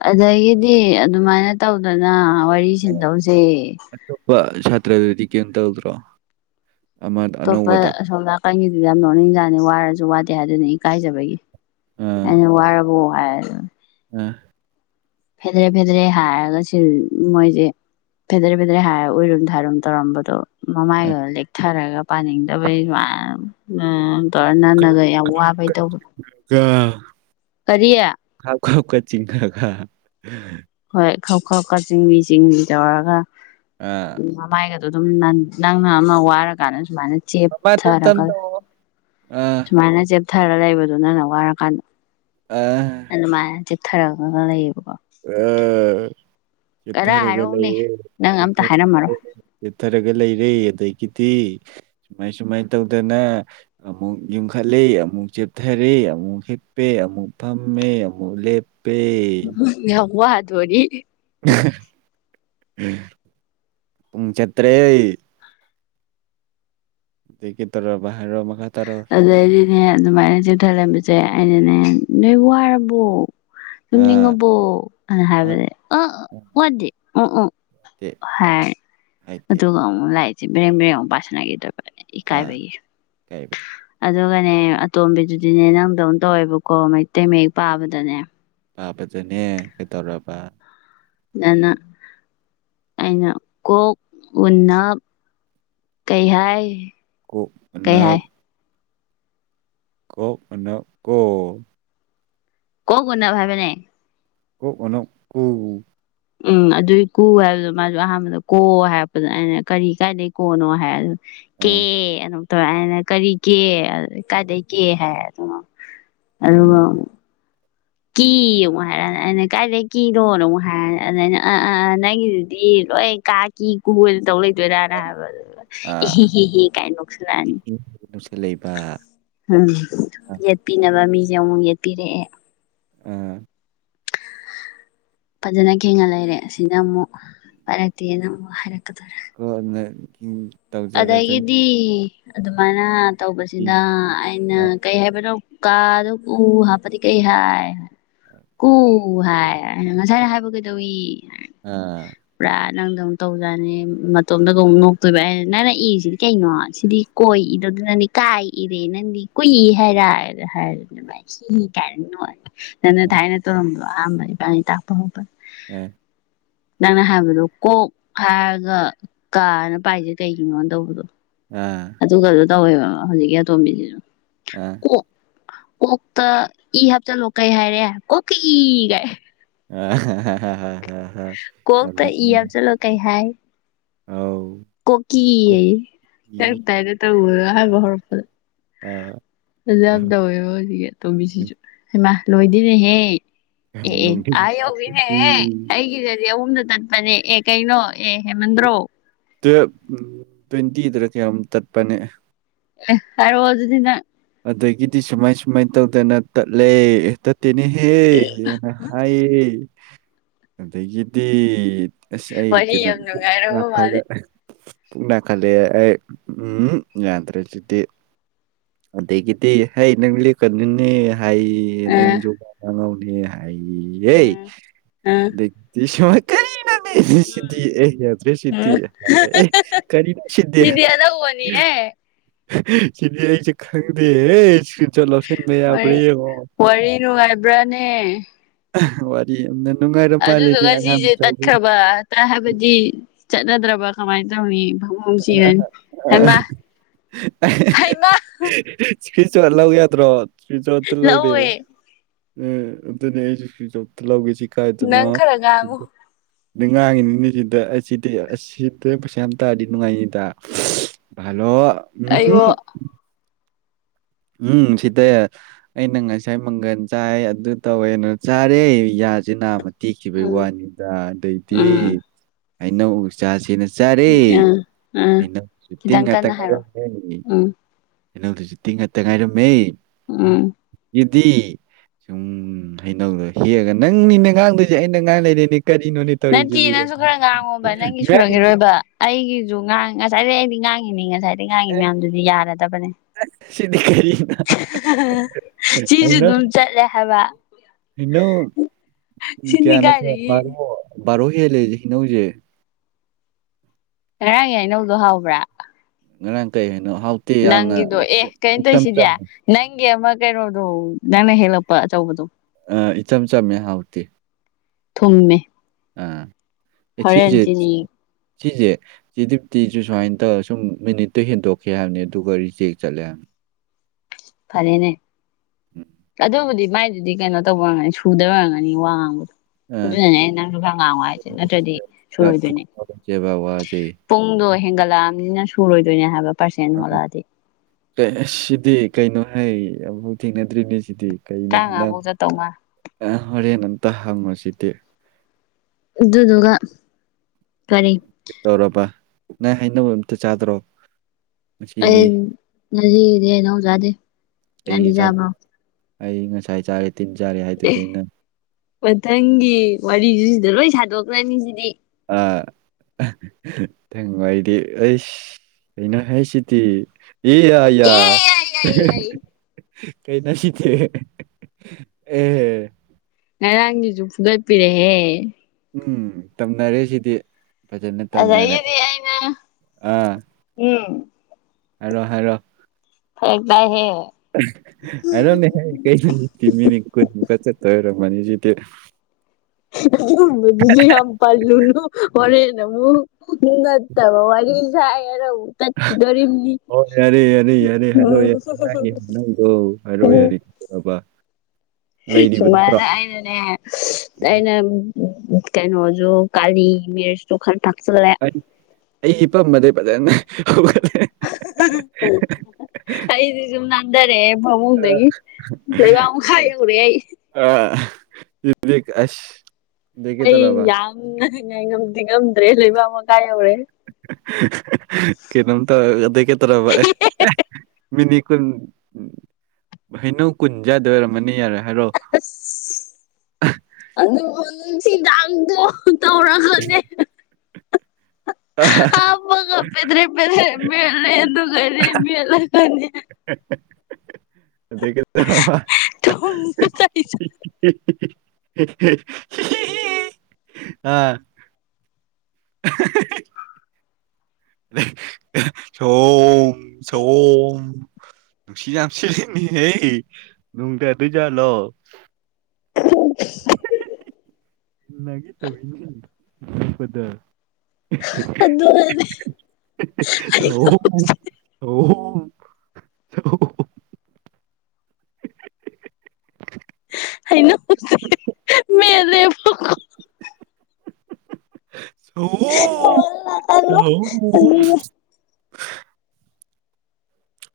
ꯑꯗꯒꯤꯗꯤ ꯑꯗꯨꯃꯥꯏꯅ ꯇꯧꯗꯅ ꯋꯥꯔꯤ ꯁꯤꯟꯇꯣꯛꯁꯦ ꯑꯇꯣꯞꯄ ꯁꯥꯇ꯭ꯔꯗꯨꯗꯤ ꯀꯌꯤꯝ ꯇꯧꯗ꯭ꯔꯣ ꯑꯃ ꯑꯇꯣꯞꯄ ꯑꯅꯧꯕꯗꯣ ꯑꯁꯣꯝ ꯅꯥꯀꯟꯒꯤꯗꯨꯗꯤ ꯌꯥꯝ ꯅꯣꯛꯅꯤꯡꯖꯥꯠꯅꯤ ꯋꯥꯔꯁꯨ ꯋꯥꯗꯦ ꯍꯥꯏꯗꯨꯅꯤ ꯏꯀꯥꯏꯖꯕꯒꯤ ꯑꯥ ꯑꯩꯅ ꯋꯥꯔꯕ꯭ꯔꯣ ꯍꯥꯏ ꯑ ꯐꯦꯗ꯭ꯔꯦ ꯐꯦꯗ꯭ꯔꯦ ꯍꯥꯏꯔꯒ ꯁꯤ ꯃꯣꯏꯖꯦ ꯐꯦꯗ꯭ꯔꯦ ꯐꯦꯗꯔꯦ ꯍꯥꯏꯔꯒ ꯎꯏꯔꯨꯝ ꯊꯥꯔꯨꯝ ꯇꯧꯔꯝꯕꯗꯣ ꯑꯥ ꯃꯃꯥꯏꯒ ꯂꯦꯛꯊꯔꯒ ꯄꯥꯅꯤꯡꯗꯕꯩ ꯃꯥꯏ ꯑ ꯑꯅꯪꯅꯒ ꯌꯥꯝ ꯋꯥꯕꯒꯤ ꯇꯧꯕꯗꯣ ꯀꯞꯀ ꯀꯔꯤ [unintelligible] ꯈꯞ ꯈꯞꯀ ꯆꯤꯡꯂꯤ ꯆꯤꯡꯂꯤ ꯇꯧꯔꯒ ꯑꯥ ꯃꯃꯥꯏꯒ ꯑ ꯑꯗꯨꯝ ꯅꯟ ꯅꯪꯅ ꯑꯃ ꯋꯥꯔꯀꯥꯟꯗ ꯁꯨꯃꯥꯏꯅ ꯆꯦꯞ ꯃꯃꯥ ꯇꯞ ꯊꯔꯒ ꯇꯞꯅ ꯇꯧꯑꯣ ꯑꯥ ꯁꯨꯃꯥꯏꯅ ꯆꯦꯞ ꯆꯦꯞꯊꯔ ꯂꯩꯕꯗꯣ ꯅꯪꯅ ꯋꯥꯔꯀꯥꯟꯗ ꯑꯥ ꯑꯗꯨꯃꯥꯏꯅ ꯆꯦꯞꯊꯔꯒꯒ ꯂꯩꯌꯦ ꯑ ꯀꯔ ꯆꯦꯞꯊꯔꯒ ꯍꯥꯏꯔꯛꯎꯅꯦ ꯂꯩꯌꯦ ꯅꯪ ꯑꯝꯇ ꯍꯥꯏꯔꯝꯃꯔꯣꯏ ꯆꯦꯞꯊꯔꯒ ꯆꯦꯞꯊꯔꯒ ꯂꯩꯔꯦ ꯑꯗꯩꯒꯤ ꯗꯤ ꯁꯨꯃꯥꯏ ꯁꯨꯃꯥꯏꯅ ꯇꯧꯗꯅ ꯑꯃꯨꯛ ꯌꯨꯡꯈꯠꯂꯦ ꯑꯃꯨꯛ ꯆꯦꯞꯊꯔꯦ ꯑꯃꯨꯛ ꯍꯤꯞꯄꯦ ꯑꯃꯨꯛ ꯐꯝꯃꯦ ꯑꯃꯨꯛ ꯂꯦꯞꯄꯦ ꯌꯥꯝ ꯋꯥꯗꯣꯔꯤ ꯑꯪ ꯍ ꯄꯨꯡ ꯆꯠꯇꯔꯦ ꯑꯗꯩ ꯀꯩꯗꯧꯔꯕ ꯍꯥꯏꯔꯛꯑꯣ ꯃꯈꯥ ꯇꯥꯔꯣ ꯑꯗꯩꯗꯤꯅꯦ ꯑꯗꯨꯃꯥꯏꯅ ꯆꯦꯞꯊꯔꯒ ꯂꯩꯔꯝꯕꯁꯦ ꯑꯩꯅꯅꯦ ꯅꯣꯏ ꯋꯥꯔꯕꯣ ꯑꯥ ꯇꯨꯝꯅꯤꯡꯉꯕꯣ ꯑ ꯍꯥꯏꯕꯁꯦ ꯑꯪ ꯋꯥꯗꯦ ꯎꯪ ꯎꯪ ꯅꯠꯇꯦ ꯍꯣꯏ ꯍꯥꯏꯗꯦ ꯑꯗꯨꯒ ꯑꯃꯨꯛ ꯂꯥꯏꯔꯤꯛꯁꯦ ꯕ꯭ꯔꯦꯡ ꯕ꯭ꯔꯦꯡ ꯑꯃꯨꯛ ꯄꯁꯤꯟꯅꯒꯤꯗꯨꯕ ꯑꯥ ꯏꯀꯥꯏꯕꯒꯤ ꯀꯥꯏꯕꯩ ꯑꯗꯨ ꯑꯗꯨꯒꯅꯦ ꯑꯇꯣꯝꯕꯤꯗꯨꯗꯤꯅꯦ ꯅꯪꯗꯧꯅ ꯇꯧꯋꯦꯕꯀꯣ ꯃꯩꯇꯩ ꯃꯌꯦꯛ ꯄꯥꯕꯗꯅꯦ ꯄꯥꯕꯗꯅꯦ ꯀꯩꯗꯧꯔꯕ ꯅꯅꯥ ꯑꯩꯅ ꯀꯣꯛ ꯎꯅꯞ ꯀꯩꯍꯥꯏ ꯀꯣꯛ ꯎꯅꯞ ꯀꯣꯛ ꯎꯅꯞ ꯀꯣ ꯀꯣꯛ ꯎꯅꯞ ꯍꯥꯏꯕꯅꯦ ꯀꯣꯛ ꯎꯅꯞ ꯀꯨ ꯎꯝ ꯑꯗꯨꯏ ꯀꯨ ꯍꯥꯏꯕꯗꯣ ꯃꯥꯖꯨ ꯑꯍꯥꯟꯕꯗ ꯀꯣ ꯍꯥꯏꯔꯛꯄꯗ ꯑꯩꯅ ꯀꯔꯤ ꯀꯥꯏꯗꯩ ꯀꯣꯅꯣ ꯍꯥꯏ ꯑꯗ ꯑ ꯀꯦ ꯑꯗꯨꯝ ꯇꯧꯔꯦ ꯑꯩꯅ ꯀꯔꯤ ꯀꯦ ꯀꯥꯏꯗꯩ ꯀꯦ ꯍꯥꯏ ꯑꯗꯨꯅꯣ ꯎꯝ ꯑꯗꯨꯒ ꯀꯤ ꯑꯃꯨꯛ ꯍꯥꯏꯔꯛꯅꯤ ꯑꯩꯅ ꯀꯥꯏꯗꯩ ꯀꯤꯅꯣꯅ ꯑꯃꯨꯛ ꯍꯥꯏꯔꯅꯤ ꯑꯗ ꯑꯩꯅ ꯑ ꯑꯥ ꯑꯥ ꯅꯪꯒꯤꯗꯨꯗꯤ ꯂꯣꯏ ꯑꯩꯅ ꯀꯥ ꯀꯤ ꯀꯨ ꯑꯅ ꯇꯧ ꯂꯩ ꯕꯦꯔꯥꯅꯤ ꯍꯥꯏꯕ ꯏ ꯑꯥ ꯍꯤ ꯍꯤ ꯍꯤ ꯀꯥꯏꯅ ꯅꯣꯛꯁꯤꯟꯂꯛꯑꯅꯤ ꯅꯨꯡꯁꯤꯠ ꯂꯩꯕ ꯎꯝ ꯌꯦꯠꯄꯤꯅꯕ ꯃꯤꯖꯦ ꯑꯃꯨꯛ ꯌꯦꯠꯄꯤꯔꯛꯑꯦ ꯑ ꯐꯖꯅ ꯈꯤꯡꯉ ꯂꯩꯔꯦ ꯑꯁꯤꯅ ꯑꯃꯨꯛ ꯄꯥꯏꯔꯛꯇꯦꯅ ꯑꯃꯨꯛ ꯍꯥꯏꯔꯛ [unintelligible] ꯑꯗꯒꯤꯗꯤ ꯑꯗꯨꯃꯥꯏꯅ ꯇꯧꯕꯁꯤꯗꯥ ꯑꯩꯅ ꯑꯥ ꯀꯩ ꯍꯥꯏꯕꯅꯣ ꯀꯥꯗ ꯎ ꯍꯥꯞꯄꯗꯤ ꯀꯩ ꯍꯥꯏ ꯀꯨ ꯍꯥꯏ ꯑꯩꯅ ꯉꯁꯥꯏꯅ ꯍꯥꯏꯕ ꯀꯩꯗꯧꯏ ꯑꯥ ꯅꯪꯗꯧ ꯇꯧꯖꯥꯅꯤ ꯃꯇꯣꯝꯇꯗꯒ ꯑꯃꯨꯛ ꯅꯣꯛꯇꯣꯏꯕ ꯑꯩꯅ ꯅꯪꯅ ꯏꯔꯤꯁꯤꯗꯤ ꯀꯩꯅꯣ ꯁꯤꯗꯤ ꯀꯣꯏ ꯏꯗꯧꯗꯅ ꯅꯪꯗꯤ ꯀꯥꯏ ꯏꯔꯦ ꯅꯪꯗꯤ ꯀꯨꯏ ꯍꯥꯏꯔ ꯍꯥꯏ ꯗꯨꯃꯥꯏ ꯍꯤꯍꯤ ꯀꯥꯏꯅ ꯅꯣꯛꯑ ꯅꯪꯅ ꯑꯥ ꯊꯥꯏꯅ ꯇꯧꯔꯝꯕꯗꯣ ꯑꯍꯥꯥꯟꯕ ꯏꯕꯥꯅꯤ ꯇꯥꯛꯄ ꯍꯧꯕ ꯎꯝ ꯅꯪꯅ ꯍꯥꯏꯕꯗꯣ ꯀꯣꯛ ꯍꯥꯏꯔꯒ ꯀꯥꯅ ꯄꯥꯏꯖꯦ ꯀꯩꯒꯤꯅꯣ ꯇꯧꯕꯗꯣ ꯑꯥ ꯑꯗꯨꯒꯗꯣ ꯇꯧꯋꯦꯕ ꯍꯧꯖꯤꯛꯀꯤ ꯑꯇꯣꯝꯕꯤꯖꯤꯖꯨ ꯑꯥ ꯀꯣꯛꯇ ꯏ ꯍꯥꯞꯆꯜꯂꯣ ꯀꯩ ꯍꯥꯏꯔꯦ ꯀꯣꯛꯀ ꯏ ꯒꯥꯏ ꯑꯥ ꯍꯥ ꯍꯥ ꯀꯣꯛ ꯇ ꯏ ꯍꯥꯞ ꯆꯤꯜꯂꯣ ꯀꯩ ꯍꯥꯏ ꯑꯎ ꯀꯣꯛꯀꯤ ꯑꯩꯌꯦ ꯅꯪ ꯇꯥꯏꯞꯇ ꯇꯧꯕꯗꯣ ꯑꯍꯥꯟꯕ ꯍꯧꯔꯛꯄꯗ ꯑꯥ ꯐꯖ ꯌꯥꯝ ꯇꯧꯋꯦꯕ ꯍꯧꯖꯤꯛꯀꯤ ꯑꯇꯣꯝꯕꯤꯖꯤꯖꯨ ꯍꯩꯃꯥ ꯂꯣꯏꯗꯦꯅꯦꯍꯦ ꯑꯦ ꯌꯥꯝ ꯑꯦ ꯅꯣꯛꯅꯤꯡꯉꯤ ꯑꯥ ꯌꯧꯒ꯭ꯔꯦꯅꯦꯍꯦ ꯑꯩꯒꯤꯗꯗꯤ ꯑꯍꯨꯝꯗ ꯆꯠꯄꯅꯦ ꯑꯦ ꯀꯩꯩꯅꯣ ꯑꯦ ꯍꯦꯃꯟꯗ꯭ꯔꯣ ꯇꯨꯌꯦꯞ ꯇ꯭ꯋꯦꯟꯇꯤꯗꯔꯥ ꯀꯌꯥꯝ ꯇꯠꯄꯅꯦ ꯑꯦ ꯍꯥꯏꯔꯛꯑꯣ ꯑꯗꯨꯗꯤ ꯅꯪ ꯑꯗꯒꯤꯗꯤ ꯁꯨꯃꯥꯏ ꯁꯨꯃꯥꯏ ꯇꯧꯗꯅ ꯇꯠꯂꯦ ꯇꯠ ꯇꯦꯅꯦꯍꯦ ꯌꯦꯅ ꯍꯥꯏꯌꯦ ꯑꯗꯒꯤꯗꯤ ꯑꯁ ꯑꯩ ꯋꯥꯔꯤ ꯀꯩꯅꯣ ꯌꯥꯝ ꯅꯨꯡꯉꯥꯏꯔꯕ ꯃꯥꯜꯂꯦ ꯈꯜꯂꯛ ꯑꯦ ꯄꯨꯛꯅꯥꯈꯠꯂꯦꯑꯦ ꯑꯩ ꯎꯝ ꯌꯥꯗ꯭ꯔꯦ ꯖꯤꯗꯤ ꯑꯗꯒꯤꯗꯤ ꯍꯩ ꯅꯪ ꯂꯤꯛꯀꯅꯨꯅꯦ ꯍꯥꯏꯌꯦꯌꯦ ꯑ ꯅꯪ ꯖꯨ ꯋꯥ ꯉꯥꯡꯉꯧꯅꯦ ꯍꯥꯏ ꯍꯩꯌꯦ ꯑ ꯑ ꯑꯗꯩꯇꯤ ꯁꯨꯃꯥꯏ ꯗ꯭ꯔꯦꯃꯤ ꯁꯤꯗꯤ ꯎꯝ ꯑꯦ ꯌꯥꯗ꯭ꯔꯦ ꯁꯤꯗꯤ ꯎꯝ ꯌꯥꯗ꯭ꯔꯦ ꯑꯦ ꯀꯔꯤꯅꯣ ꯁꯤꯗꯤ ꯄꯅꯤ ꯍꯦ ꯍꯦ ꯍꯦ ꯁꯤꯗꯤ ꯑꯩꯖꯨ ꯈꯪꯗꯦꯍꯦ ꯏꯁꯀ꯭ꯔꯤꯟ ꯂꯧꯁꯟꯕ ꯌꯥꯕ꯭ꯔ ꯌꯦꯡꯉꯣ ꯕ꯭ꯔꯅꯦ ꯋꯥꯔꯤ ꯑꯟꯗꯟ ꯑꯗꯨꯗꯨꯒ ꯁꯤꯁꯦ ꯇꯠꯈ꯭ꯔꯕ ꯍꯥꯏꯕꯗꯤ ꯆꯠꯅꯗ꯭ꯔꯕ ꯀꯃꯥꯏꯅ ꯇꯧꯅꯤ ꯄꯥꯕꯨꯡ ꯁꯤꯔꯅꯤ ꯑꯍꯦ ꯍꯩꯃꯥ ꯍꯦ ꯍꯩꯃꯥ ꯍꯦ ꯏꯁꯀ꯭ꯔꯤꯟ ꯁꯣꯠ ꯂꯧ ꯌꯥꯗ꯭ꯔꯣ ꯢꯁꯀ꯭ꯔꯤꯟ ꯁꯣꯠ ꯇꯨꯅꯦ ꯑꯝ ꯂꯧꯋꯦ ꯑꯗꯨꯅꯦ ꯑꯩꯁꯨ ꯢꯁꯀ꯭ꯔꯤꯟ ꯔꯥꯑꯝꯇ ꯂꯧꯒꯦ ꯁꯤ ꯀꯥꯏꯗꯅꯣ ꯅꯪ ꯈꯔ ꯉꯥꯡꯉꯨ ꯑꯗꯨ ꯉꯥꯡꯉꯤꯅꯤꯅꯦ ꯁꯤꯗ ꯑꯁꯤꯗꯤ ꯑꯁꯤꯗ ꯄꯩꯁꯥ ꯌꯥꯝ ꯇꯥꯔꯤ ꯅꯨꯡꯉꯥꯏꯅꯤꯗ ꯚꯂꯣ ꯑꯌꯣ ꯎꯝ ꯁꯤꯗ ꯑꯩꯅ ꯉꯁꯥꯏ ꯃꯪꯒꯜ ꯆꯥꯏ ꯑꯗꯨ ꯇꯧꯋꯦꯅ ꯆꯥꯔꯦ ꯌꯖꯤ ꯅꯥꯝꯃ ꯇꯦꯛꯈꯤꯕꯒꯤ ꯎꯝ ꯋꯥꯅꯤꯗ ꯑꯗꯩꯗꯤ ꯎꯝ ꯍꯩꯅꯧ ꯑꯣꯏꯅ ꯆꯁꯤꯅ ꯆꯔꯦ ꯎꯝ ꯎꯝ ꯑꯩꯅ ꯇꯤꯟ ꯈꯤꯇꯪ ꯉꯥꯛꯇ ꯀꯟꯅ ꯍꯥꯏꯔꯛꯑꯣ ꯉꯥꯢꯔꯝꯃꯦ ꯎꯝ ꯍꯩꯅꯧ ꯗꯨꯖꯨ ꯇꯤꯟ ꯉꯥꯇꯥ ꯉꯥꯏꯔꯝ ꯃꯦ ꯎꯝ ꯒꯤꯗꯤ ꯁꯨꯝ ꯍꯩꯅꯧꯗꯣ ꯍꯦꯛꯑꯒ ꯅꯪꯅꯤꯅꯦ ꯉꯥꯡꯗꯣꯏꯁꯦ ꯑꯩꯅ ꯉꯥꯡ ꯂꯩꯔꯦꯅꯦ ꯀꯔꯤꯅꯣꯅꯦ ꯅꯠꯇꯦ ꯇꯧꯔꯤꯁꯤꯕꯨ ꯅꯪꯁꯨ ꯈꯔ ꯉꯥꯡꯉꯣꯕ ꯅꯪꯒꯤ ꯁꯨꯔꯝꯒꯤ ꯔꯣꯏꯕ ꯑꯩꯒꯤꯁꯨ ꯉꯥꯡ ꯉꯁꯥꯏꯗꯤ ꯑꯩꯗꯤ ꯉꯥꯡꯉꯤꯅꯤ ꯉꯁꯥꯏꯗꯩ ꯉꯥꯡꯉꯤ ꯃꯌꯥꯝꯗꯨꯗꯤ ꯌꯥꯔꯗꯕꯅꯦ ꯁꯤꯗꯤ ꯀꯔꯤꯅꯣ ꯍꯥꯍꯥꯍꯥ ꯁꯤꯁꯨ ꯑꯗꯨꯝ ꯆꯠꯂꯦ ꯍꯥꯏꯕ ꯏꯩꯅꯣ ꯀꯌꯥ ꯁꯤꯗꯤ [unintelligible] ꯀꯥꯏꯗꯒꯤ ꯕꯥꯔꯣ ꯍꯦꯜꯂꯦꯁꯦ ꯍꯅꯧꯁꯦ ꯉꯔꯥꯡꯒꯤ ꯍꯩꯅꯧꯗꯣ ꯍꯥꯎꯕ꯭ꯔ ꯉꯔꯥꯡ ꯀꯩ ꯍꯩ ꯅꯪꯒꯤꯗꯣ ꯑꯦ ꯀꯩꯇꯧꯔꯤꯁꯤꯗꯤ ꯆꯝꯃꯦ ꯅꯪꯒꯤ ꯑꯃ ꯀꯩꯅꯣꯗꯣ ꯅꯪꯅ ꯍꯦꯜꯂꯛꯄ ꯑꯆꯧꯕꯗꯣ ꯑ ꯏꯆꯝ ꯆꯝꯃꯦ ꯍꯥꯎꯇꯦ ꯊꯨꯝꯃꯦ ꯑ ꯍꯣꯔꯦꯟ ꯑꯩꯁꯤꯖ ꯆꯤꯅꯤ ꯁꯤꯁꯦ ꯁꯤ ꯇꯤꯁꯨ ꯁꯨꯃꯥꯏꯅ ꯇꯧꯔꯒ ꯁꯨꯝ ꯃꯤꯅꯤꯠꯇꯨ ꯍꯦꯟꯗꯣꯛꯈꯤ ꯍꯥꯏꯕꯅꯤ ꯑꯗꯨꯒ ꯔꯤꯖꯦꯛ ꯆꯠꯂꯦ ꯍꯥꯏꯕꯅꯤ [unintelligible] ꯐꯔꯦꯅꯦ ꯑꯗꯨꯕꯨꯗꯤ ꯃꯥꯏꯗꯨꯗꯤ ꯀꯩꯅꯣ ꯇꯧꯕ ꯑꯣꯢꯔꯝꯒꯅꯤ ꯁꯨꯗꯕꯩ ꯑꯣꯢꯔꯝꯅꯤ ꯋꯥꯡ ꯉꯥꯡꯕꯗꯣ ꯎꯝ ꯑꯗꯨꯅꯅꯦ ꯑꯩꯅ ꯅꯪꯁꯨ ꯈꯔ ꯉꯥꯡꯉꯣ ꯍꯥꯏꯁꯦ ꯑ ꯅꯠꯇ꯭ꯔꯗꯤ ꯁꯤꯗ ꯁꯤꯗ ꯁꯨꯔꯣꯏꯗꯣꯏꯅꯦ ꯐꯨꯀꯠꯅꯔꯁꯦꯕ ꯋꯥꯁꯦ ꯄꯨꯡꯗꯣ ꯍꯦꯟꯒꯠꯂꯛꯑꯕꯅꯤꯅ ꯁꯨꯔꯣꯏꯗꯣꯏꯅꯦ ꯍꯥꯏꯕ ꯄꯥꯔꯁꯦꯟ ꯍꯣꯜꯂꯛꯑꯗꯤ ꯑ ꯁꯤꯗꯤ ꯀꯩꯅꯣ ꯍꯥꯏ ꯑꯃꯐꯥꯎ ꯊꯦꯡꯅꯗ꯭ꯔꯤꯅꯦ ꯁꯤꯗꯤ ꯀꯩꯅꯣ ꯅꯪ ꯇꯔꯥꯃꯉꯥꯐꯧ ꯆꯠꯇꯧ ꯃꯥꯜꯂꯦ ꯍꯣꯔꯦꯟ ꯑꯝꯇ ꯍꯪꯉꯣꯁꯤꯗꯤ ꯑꯗꯨꯗꯨꯒ ꯀꯔꯤ ꯀꯩ ꯇꯧꯔꯕ ꯅꯪ ꯍꯩꯅꯧ ꯑꯝꯇ ꯆꯥꯗ꯭ꯔꯣ ꯑꯩ ꯉꯁꯤꯒꯤ ꯉꯖꯤꯒꯤꯗꯤ ꯍꯩꯅꯧ ꯖꯗꯦ ꯅꯪꯗꯤ ꯑꯩꯒꯤ ꯆꯥꯗ ꯆꯕ꯭ꯔꯣ ꯑꯩ ꯉꯁꯥꯏ ꯆꯥꯔꯦ ꯇꯤꯟ ꯆꯥꯔꯦ ꯍꯥꯏꯗꯨꯗꯤ ꯑꯩꯅ ꯃꯊꯪꯒꯤ ꯋꯥꯔꯤꯖꯨ ꯁꯤꯗ ꯂꯣꯏ ꯁꯥꯗꯣꯛꯈ꯭ꯔꯅꯤ ꯁꯤꯗꯤ ꯑꯥ ꯅꯪ ꯋꯥꯔꯤꯗꯤ ꯑꯥꯁ ꯀꯩꯅꯣ ꯍꯦ ꯁꯤꯗꯤ ꯏ ꯌꯥ ꯌꯥ ꯑꯦ ꯑꯩ ꯑꯩ ꯑꯩ ꯀꯩ ꯅꯣꯁꯤꯗꯤ ꯑꯦ ꯉꯔꯥꯡꯒꯤꯁꯨ ꯐꯨꯗꯠꯄꯤꯔꯦꯍꯦ ꯎꯝ ꯇꯝꯅꯔꯦ ꯁꯤꯗꯤ ꯐꯖꯅ ꯇꯝꯅꯔꯦ ꯑꯗꯒꯤꯗꯤ ꯑꯩꯅ ꯑꯥ ꯎꯝ ꯍꯥꯏꯔꯣ ꯍꯥꯏꯔꯣ ꯐꯔꯛꯇꯥꯢ ꯍꯦ ꯍꯥꯢꯔꯛ ꯑꯣ ꯅꯦꯍꯦ ꯀꯩꯅꯣꯅꯦ ꯍꯥꯏ ꯀꯩꯃꯤꯅꯤ ꯀꯨꯟ ꯈꯛꯇ ꯆꯠ ꯁꯨꯔꯝ ꯃꯅꯤ ꯁꯤꯗꯤ ꯑꯗꯨꯉꯨꯝꯕꯗꯨꯗꯤ ꯌꯥꯝ ꯄꯂꯨꯅꯨ ꯍꯣꯔꯦꯟ ꯑꯃꯨꯛ ꯅꯠꯇꯕ ꯋꯥꯔꯤ ꯁꯥꯢꯅ ꯑꯃꯨꯛ ꯇꯠꯈꯤꯗꯣꯔꯤꯕꯅꯤ ꯑꯣ ꯌꯔꯦ ꯌꯔꯦ ꯌꯔꯦ ꯍꯥꯏꯔꯣ ꯌꯔꯦ ꯍꯥꯏꯅꯤ ꯍꯥꯏꯅꯧꯗꯣ ꯍꯥꯏꯔꯣꯑꯣ ꯌꯥꯔꯦ [unintelligible] ꯕꯥ ꯁꯨꯃꯥꯏꯅ ꯑꯩꯅꯅꯦ ꯑꯩꯅ ꯎ ꯀꯩꯅꯣꯖꯨ ꯀꯥꯔꯤ ꯃꯦꯁꯠꯁꯨ ꯈꯔ ꯇꯥꯛꯁꯜꯂꯦ ꯑꯩ ꯑꯩ ꯍꯝꯄꯝꯕꯗꯩ ꯐꯖꯅ ꯍꯧꯒꯠ [unintelligible] ꯑꯩꯗꯤ ꯁꯨꯝ ꯅꯥꯟꯊꯛꯑꯦ ꯐꯃꯨꯡꯗꯒꯤ ꯂꯩꯕꯛ ꯃꯈꯥ ꯌꯧꯔꯦ ꯑꯩ ꯑꯥ [unintelligible] ꯑꯁ ꯑꯗꯒꯤ ꯑꯩ ꯇꯧꯔꯕ ꯌꯥꯝꯅ ꯉꯥꯏꯉꯝꯁꯤꯡꯉꯝꯗ꯭ꯔꯦ ꯂꯩꯕꯥꯛ ꯃꯈꯥ ꯌꯧꯔꯦ ꯀꯩꯅꯣꯝꯇꯧꯔ ꯑꯗꯩꯀꯩꯇꯧꯔꯕ ꯑꯦ ꯃꯤꯅꯤꯠ ꯀꯨꯟ ꯍꯩꯅꯧ ꯀꯨꯟꯆꯥꯗꯣꯏ ꯑꯣꯏꯔꯝꯃꯅꯤ ꯌꯥꯔꯦ ꯍꯥꯏꯔꯛꯑꯣ ꯑꯁ ꯑꯗꯨꯕꯨ ꯅꯨꯡꯁꯤꯗꯥꯛꯇꯣ ꯇꯧꯔꯒꯅꯦ ꯍꯞꯄꯒ ꯄꯦꯗ꯭ꯔꯦ ꯄꯦꯗ꯭ꯔꯦ ꯃꯦꯠꯂꯦ ꯑꯗꯨꯒꯅꯦ ꯃꯦꯠꯂꯒꯅꯦ ꯍ ꯍ ꯍ ꯍ ꯍ ꯑꯗꯩ ꯀꯩꯗꯧꯔꯕ ꯊꯨꯝꯁꯨ ꯇꯩꯁꯨ [unintelligible] ꯑꯥ ꯁꯑꯣꯝ ꯁꯑꯣꯝ ꯅꯨꯡꯁꯤꯠ ꯌꯝ ꯁꯤꯠꯅꯤ ꯍꯦ ꯅꯣꯡ ꯇꯥꯇꯣꯏꯖꯠ ꯂꯣ ꯅꯪꯒꯤ ꯑꯗꯨꯒꯅꯦ [unintelligible] ꯑꯣ ꯑꯣ ꯑꯣ ꯍꯩꯅꯧꯁꯦ ꯃꯩꯠꯂꯦꯕ ꯀꯣ ꯍ ꯍꯣ ꯀꯣꯜꯂꯒ ꯁꯑꯣꯝ ꯁꯑꯣꯝ ꯑꯗꯨꯒ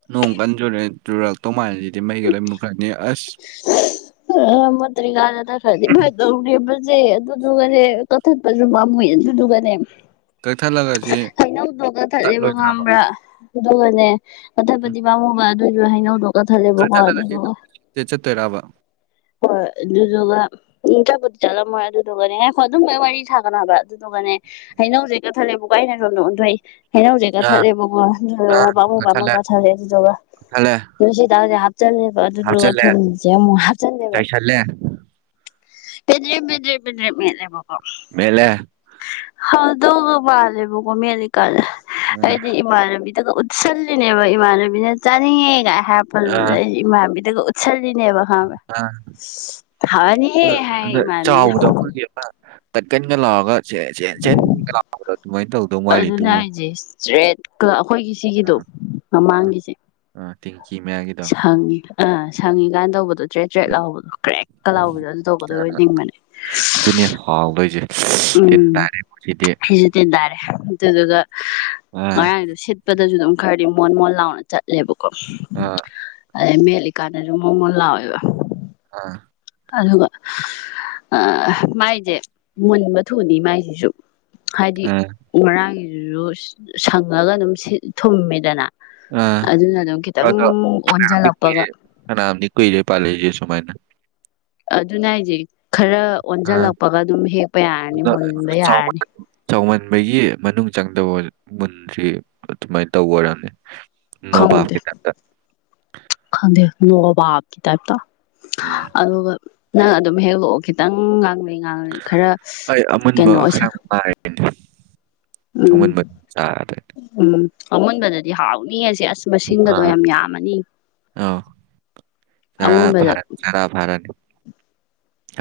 ꯅꯣꯡ ꯀꯟꯆꯨꯔ ꯆꯨꯔꯛ ꯇꯣ ꯃꯜꯂꯤ [unintelligible] ꯑ ꯃꯄꯠꯇ꯭ꯔꯤꯉꯩꯗ ꯆꯠꯈ꯭ꯔꯗꯤ ꯐꯗꯧꯅꯦꯕ ꯁꯦ ꯑꯗꯨꯗꯨꯒꯅꯦ ꯀꯛꯊꯠꯄꯁꯨ ꯄꯥꯃꯨꯏ ꯑꯗꯨꯗꯨꯒꯅꯦ ꯀꯛꯊꯠꯂꯒ ꯁꯤ ꯍꯩꯅꯧꯗꯣ ꯀꯛ ꯊꯠꯂꯦꯕ ꯇꯠꯂꯣꯏꯗ꯭ꯔꯕ ꯉꯝꯕ꯭ꯔꯥ ꯑꯗꯨꯒꯅꯦ ꯀꯛꯊꯠꯕꯗꯤ ꯄꯥꯝꯃꯨꯕ ꯑꯗꯨꯕꯨ ꯍꯩꯅꯧꯗꯣ ꯀꯛꯊꯜꯂꯦꯕ ꯀꯛꯊꯠꯂꯥꯒꯁꯨ ꯆꯠꯇꯣꯏꯔꯕ ꯍꯣꯏ ꯑꯗꯨꯗꯨꯒ ꯆꯄꯨꯗꯤ ꯆꯠꯂꯝꯃꯣꯏ ꯑꯗꯨꯗꯨꯒꯅꯦ ꯉꯥꯏꯈꯣ ꯑꯗꯨꯝ ꯋꯥꯔꯤ ꯁꯥꯒꯅꯣ ꯍꯥꯢꯕ ꯑꯗꯨꯗꯨ ꯍꯧꯅꯧꯁꯦ ꯀꯛꯊꯠꯂꯦꯕꯀꯣ ꯑꯩꯅ ꯁꯣꯝꯗ ꯑꯣꯟꯊꯣꯛꯏ ꯍꯩꯅꯧꯁꯦ ꯑꯥ ꯀꯛꯊꯠꯂꯦꯕꯀꯣ ꯑꯗꯨꯗꯨꯒ ꯄꯃꯨ ꯄꯃꯨ ꯀꯛꯊꯠꯂꯦ ꯑꯗꯨꯗꯨꯒ ꯀꯛꯊꯠꯂꯦ ꯁꯤ ꯇꯔꯁꯦ ꯆꯠꯂꯦꯕ ꯑꯗꯨꯗꯨꯒ ꯊꯨꯝꯁꯦ ꯑꯃꯨꯛ ꯍꯥꯞ ꯆꯥꯏꯁꯜꯂꯦ ꯄꯦꯗ꯭ꯦꯔꯝ ꯄꯦꯗ꯭ꯦꯔꯝ ꯄꯦꯗ꯭ꯦꯔꯝ ꯃꯦꯠ ꯂꯦꯕꯀꯣ ꯃꯦꯠꯂꯦ ꯍꯧꯗꯧꯒ ꯃꯥꯜꯂꯦꯕꯀꯣ ꯃꯤꯠꯂꯤꯀꯟꯗ ꯑꯥ ꯑꯩꯗꯤ ꯏꯃꯥꯟꯅꯕꯤ ꯑꯗꯨꯒ ꯎꯠꯁꯜꯂꯤꯅꯦꯕ ꯏꯃꯥꯟꯅꯕꯤꯅ ꯆꯥꯅꯤꯡꯉꯦꯒꯥꯏ ꯍꯥꯏꯔꯛꯄꯗꯨꯗ ꯑꯩ ꯏꯃꯥꯟꯅꯕꯤꯗ ꯑꯗꯨ ꯎꯠꯁꯜꯅꯤꯅꯦꯕ ꯑ ꯔ ꯍꯥꯏ ꯔ ꯏꯃꯥꯟꯅꯕꯤꯅ ꯆ ꯥꯎꯕꯗꯣ ꯑꯩꯈꯣꯏꯒꯤ ꯑꯃ ꯀꯟ ꯀꯟ ꯒ ꯂꯧꯔꯒ ꯁꯦ ꯁꯦ ꯁꯦꯟ ꯀꯥꯅꯥ ꯂꯧꯔꯒ ꯑꯗꯨꯃꯥꯏꯅ ꯇꯧꯗꯧ ꯑꯗꯨꯅ ꯃꯥꯜꯂꯤꯗꯨꯒ ꯎꯝ ꯍꯥꯏꯁꯦ ꯃꯃꯥꯥꯡꯒꯤꯁꯦ ꯃꯌꯥꯒꯤꯗꯣ ꯁꯪꯉꯤ ꯑꯥ ꯁꯪꯉꯤ ꯀꯟ ꯇꯧꯕꯗꯣ ꯇ꯭ꯔꯦꯠ ꯇ꯭ꯔꯦꯠ ꯎꯝ ꯂꯥꯎꯕꯗꯣ ꯀ꯭ꯔꯦꯛ ꯀꯂꯥꯎꯕꯤꯗ ꯑꯗꯨ ꯇꯧꯒꯗꯣꯏ ꯑꯣꯏꯅꯤꯡꯕꯅꯦ ꯑꯗꯨꯅꯦ ꯍꯥꯎꯗꯣꯏꯁꯦ ꯇꯤꯟ ꯎꯝ ꯇꯥꯔꯦꯕ ꯁꯤꯗꯤ ꯐꯤꯖꯦ ꯇꯤꯟ ꯇꯥꯔꯦ ꯑꯗꯨꯗꯨꯒ ꯑꯥ ꯉꯔꯥꯡꯁꯨ ꯁꯤꯠꯄꯗꯁꯨ ꯑꯗꯨꯝ ꯈꯔꯗꯤ ꯃꯣꯟ ꯃꯣꯟ ꯂꯥꯎꯅ ꯆꯠꯂꯦꯕ ꯑꯁ ꯑꯥ ꯑꯗꯩ ꯃꯦꯠꯂꯤꯀꯥꯗꯅ ꯃꯣꯟ ꯃꯣꯟ ꯂꯥꯎꯑꯦꯕ ꯑꯥ ꯑꯗꯨꯒ ꯑ ꯃꯥꯏꯁꯦ ꯃꯨꯟꯕ ꯊꯨꯅꯤ ꯃꯥꯏꯁꯤꯁꯨ ꯍꯥꯏꯗꯤ ꯑꯥ ꯉꯔꯥꯡꯒꯤꯗꯨꯁꯨ ꯁꯪꯉꯒ ꯑꯗꯨꯝ ꯁꯤ ꯊꯨꯝꯃꯤꯗꯅ ꯑꯥ ꯑꯗꯣ ꯐꯅꯌꯥꯝꯗꯤ ꯑꯣꯟꯁꯤꯜꯂꯛꯄꯒ ꯀꯨꯢꯔꯦ ꯐꯅꯌꯥꯝꯗꯤ ꯀꯨꯢꯔꯦ ꯑꯗꯨ ꯄꯥꯂꯛꯏꯁꯦ ꯁꯨꯃꯥꯏꯅ ꯑꯗꯨꯅ ꯑꯩꯁꯦ ꯈꯔ ꯑꯥ ꯑꯣꯟꯁꯤꯜꯂꯛꯄꯒ ꯑꯗꯨꯝ ꯍꯦꯛꯄ ꯌꯥꯔꯅꯤ ꯑꯗꯣ ꯃꯨꯟꯕ ꯆꯥꯎꯃꯟ ꯌꯥꯔꯅꯤ ꯆꯥꯎꯃꯟꯕꯒꯤ ꯃꯅꯨꯡ ꯆꯪꯗꯕ ꯃꯨꯟꯗ꯭ꯔꯤ ꯑꯗꯨꯃꯥꯏꯅ ꯇꯧꯕ ꯑꯣꯏꯔꯝꯅꯤ ꯈꯪꯗꯦ ꯅꯣꯕꯥꯞꯀꯤ ꯇꯥꯏꯞꯇ ꯈꯪꯗꯦ ꯅꯣꯕꯥꯞꯀꯤ ꯇꯥꯏꯞꯇ ꯎꯝ ꯑꯗꯨꯒ ꯅꯪ ꯑꯗꯨꯝ ꯍꯦꯛꯂꯛꯑꯣ ꯈꯤꯇꯪ ꯉꯥꯡ ꯗꯤ ꯉꯥꯡꯂꯤ ꯈꯔ ꯑꯩ ꯑꯃꯨꯟꯕ ꯀꯩꯅꯣ ꯑꯣꯏꯁ ꯈꯔ ꯉꯥꯏ ꯎꯝ ꯑꯃꯨꯟꯕ ꯆꯥꯔꯗꯤ ꯎꯝ ꯑꯃꯨꯟꯕꯗꯗꯤ ꯍꯥꯎꯅꯤ ꯑꯁ ꯃꯁꯤꯡꯒꯗꯣ ꯑꯥ ꯌꯥꯝ ꯌꯥꯝꯃꯅꯤ ꯆꯥꯔꯥ ꯑꯃꯨꯟꯕꯗ ꯐꯥꯔꯦ ꯆꯥꯔꯥ ꯐꯥꯔꯦ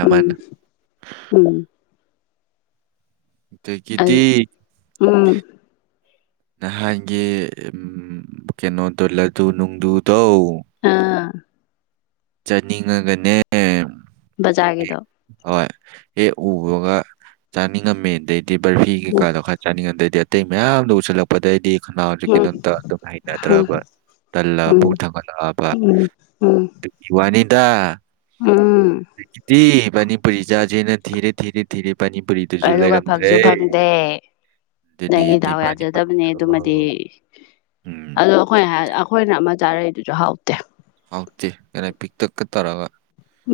ꯎꯝ ꯎꯝ ꯑꯗꯒꯤꯗꯤ ꯎꯝ ꯅꯍꯥꯟꯒꯤ ꯀꯩꯅꯣꯗꯣ ꯂꯗꯨ ꯅꯨꯡꯗꯨꯗꯣ ꯑꯥ ꯆꯠꯅꯤꯡꯉꯒꯅꯦ ꯕꯖꯥꯔꯒꯤꯗꯣ ꯍꯣꯏ ꯍꯦꯛ ꯎꯕꯒ ꯆꯥꯅꯤꯡꯉꯝꯃꯤ ꯑꯗꯩꯗꯤ ꯕꯔꯐꯤ ꯎꯝ ꯀꯩꯀꯥꯗꯣ ꯈꯔ ꯆꯥꯅꯤꯡꯉꯝ ꯑꯗꯩꯗꯤ ꯑꯇꯩ ꯃꯌꯥꯝꯗ ꯎꯁꯤꯜꯂꯛꯄꯗꯩꯗꯤ ꯈꯅꯥꯎꯖꯤ ꯎꯝ ꯀꯩꯅꯣꯝ ꯇꯧꯔ ꯑꯗꯨꯝ ꯎꯝ ꯍꯩꯅꯗ꯭ꯔꯕ ꯇꯜꯂ ꯎꯝ ꯄꯨꯛ ꯊꯥꯡꯒꯠꯂꯛꯑꯕ ꯎꯝ ꯎꯝ ꯑꯗꯨꯒꯤ ꯎꯝ ꯑꯗꯒꯤꯗꯤ ꯃꯤꯅꯤꯄꯨꯔꯤ ꯆꯥꯁꯦꯅ ꯊꯤꯔꯦ ꯊꯤꯔꯦ ꯊꯤꯔꯦ ꯄꯥꯅꯤꯄꯨꯔꯤꯗꯨꯁꯨ ꯑꯗꯨꯒ ꯂꯩꯔꯝꯗ꯭ꯔꯦ ꯐꯪꯁꯨ ꯐꯪꯗꯦ ꯑꯗꯨꯅꯤ ꯅꯪꯒꯤ ꯑꯗꯨꯏ ꯗꯥꯎ ꯌꯥꯖꯗꯕꯅꯦ ꯄꯥꯅꯤꯄꯨꯔꯤꯗꯣ ꯑꯗꯨꯃꯗꯤ ꯎꯝ ꯑꯗꯣ ꯑꯩꯈꯣꯏꯅ ꯍꯥꯏꯔ ꯑꯩꯈꯣꯏꯅ ꯆꯥꯔꯛꯏꯗꯨꯁꯨ ꯍꯥꯎꯇꯦ ꯈꯔꯥ ꯄꯤꯛꯇꯛꯀ ꯇꯩꯔꯒ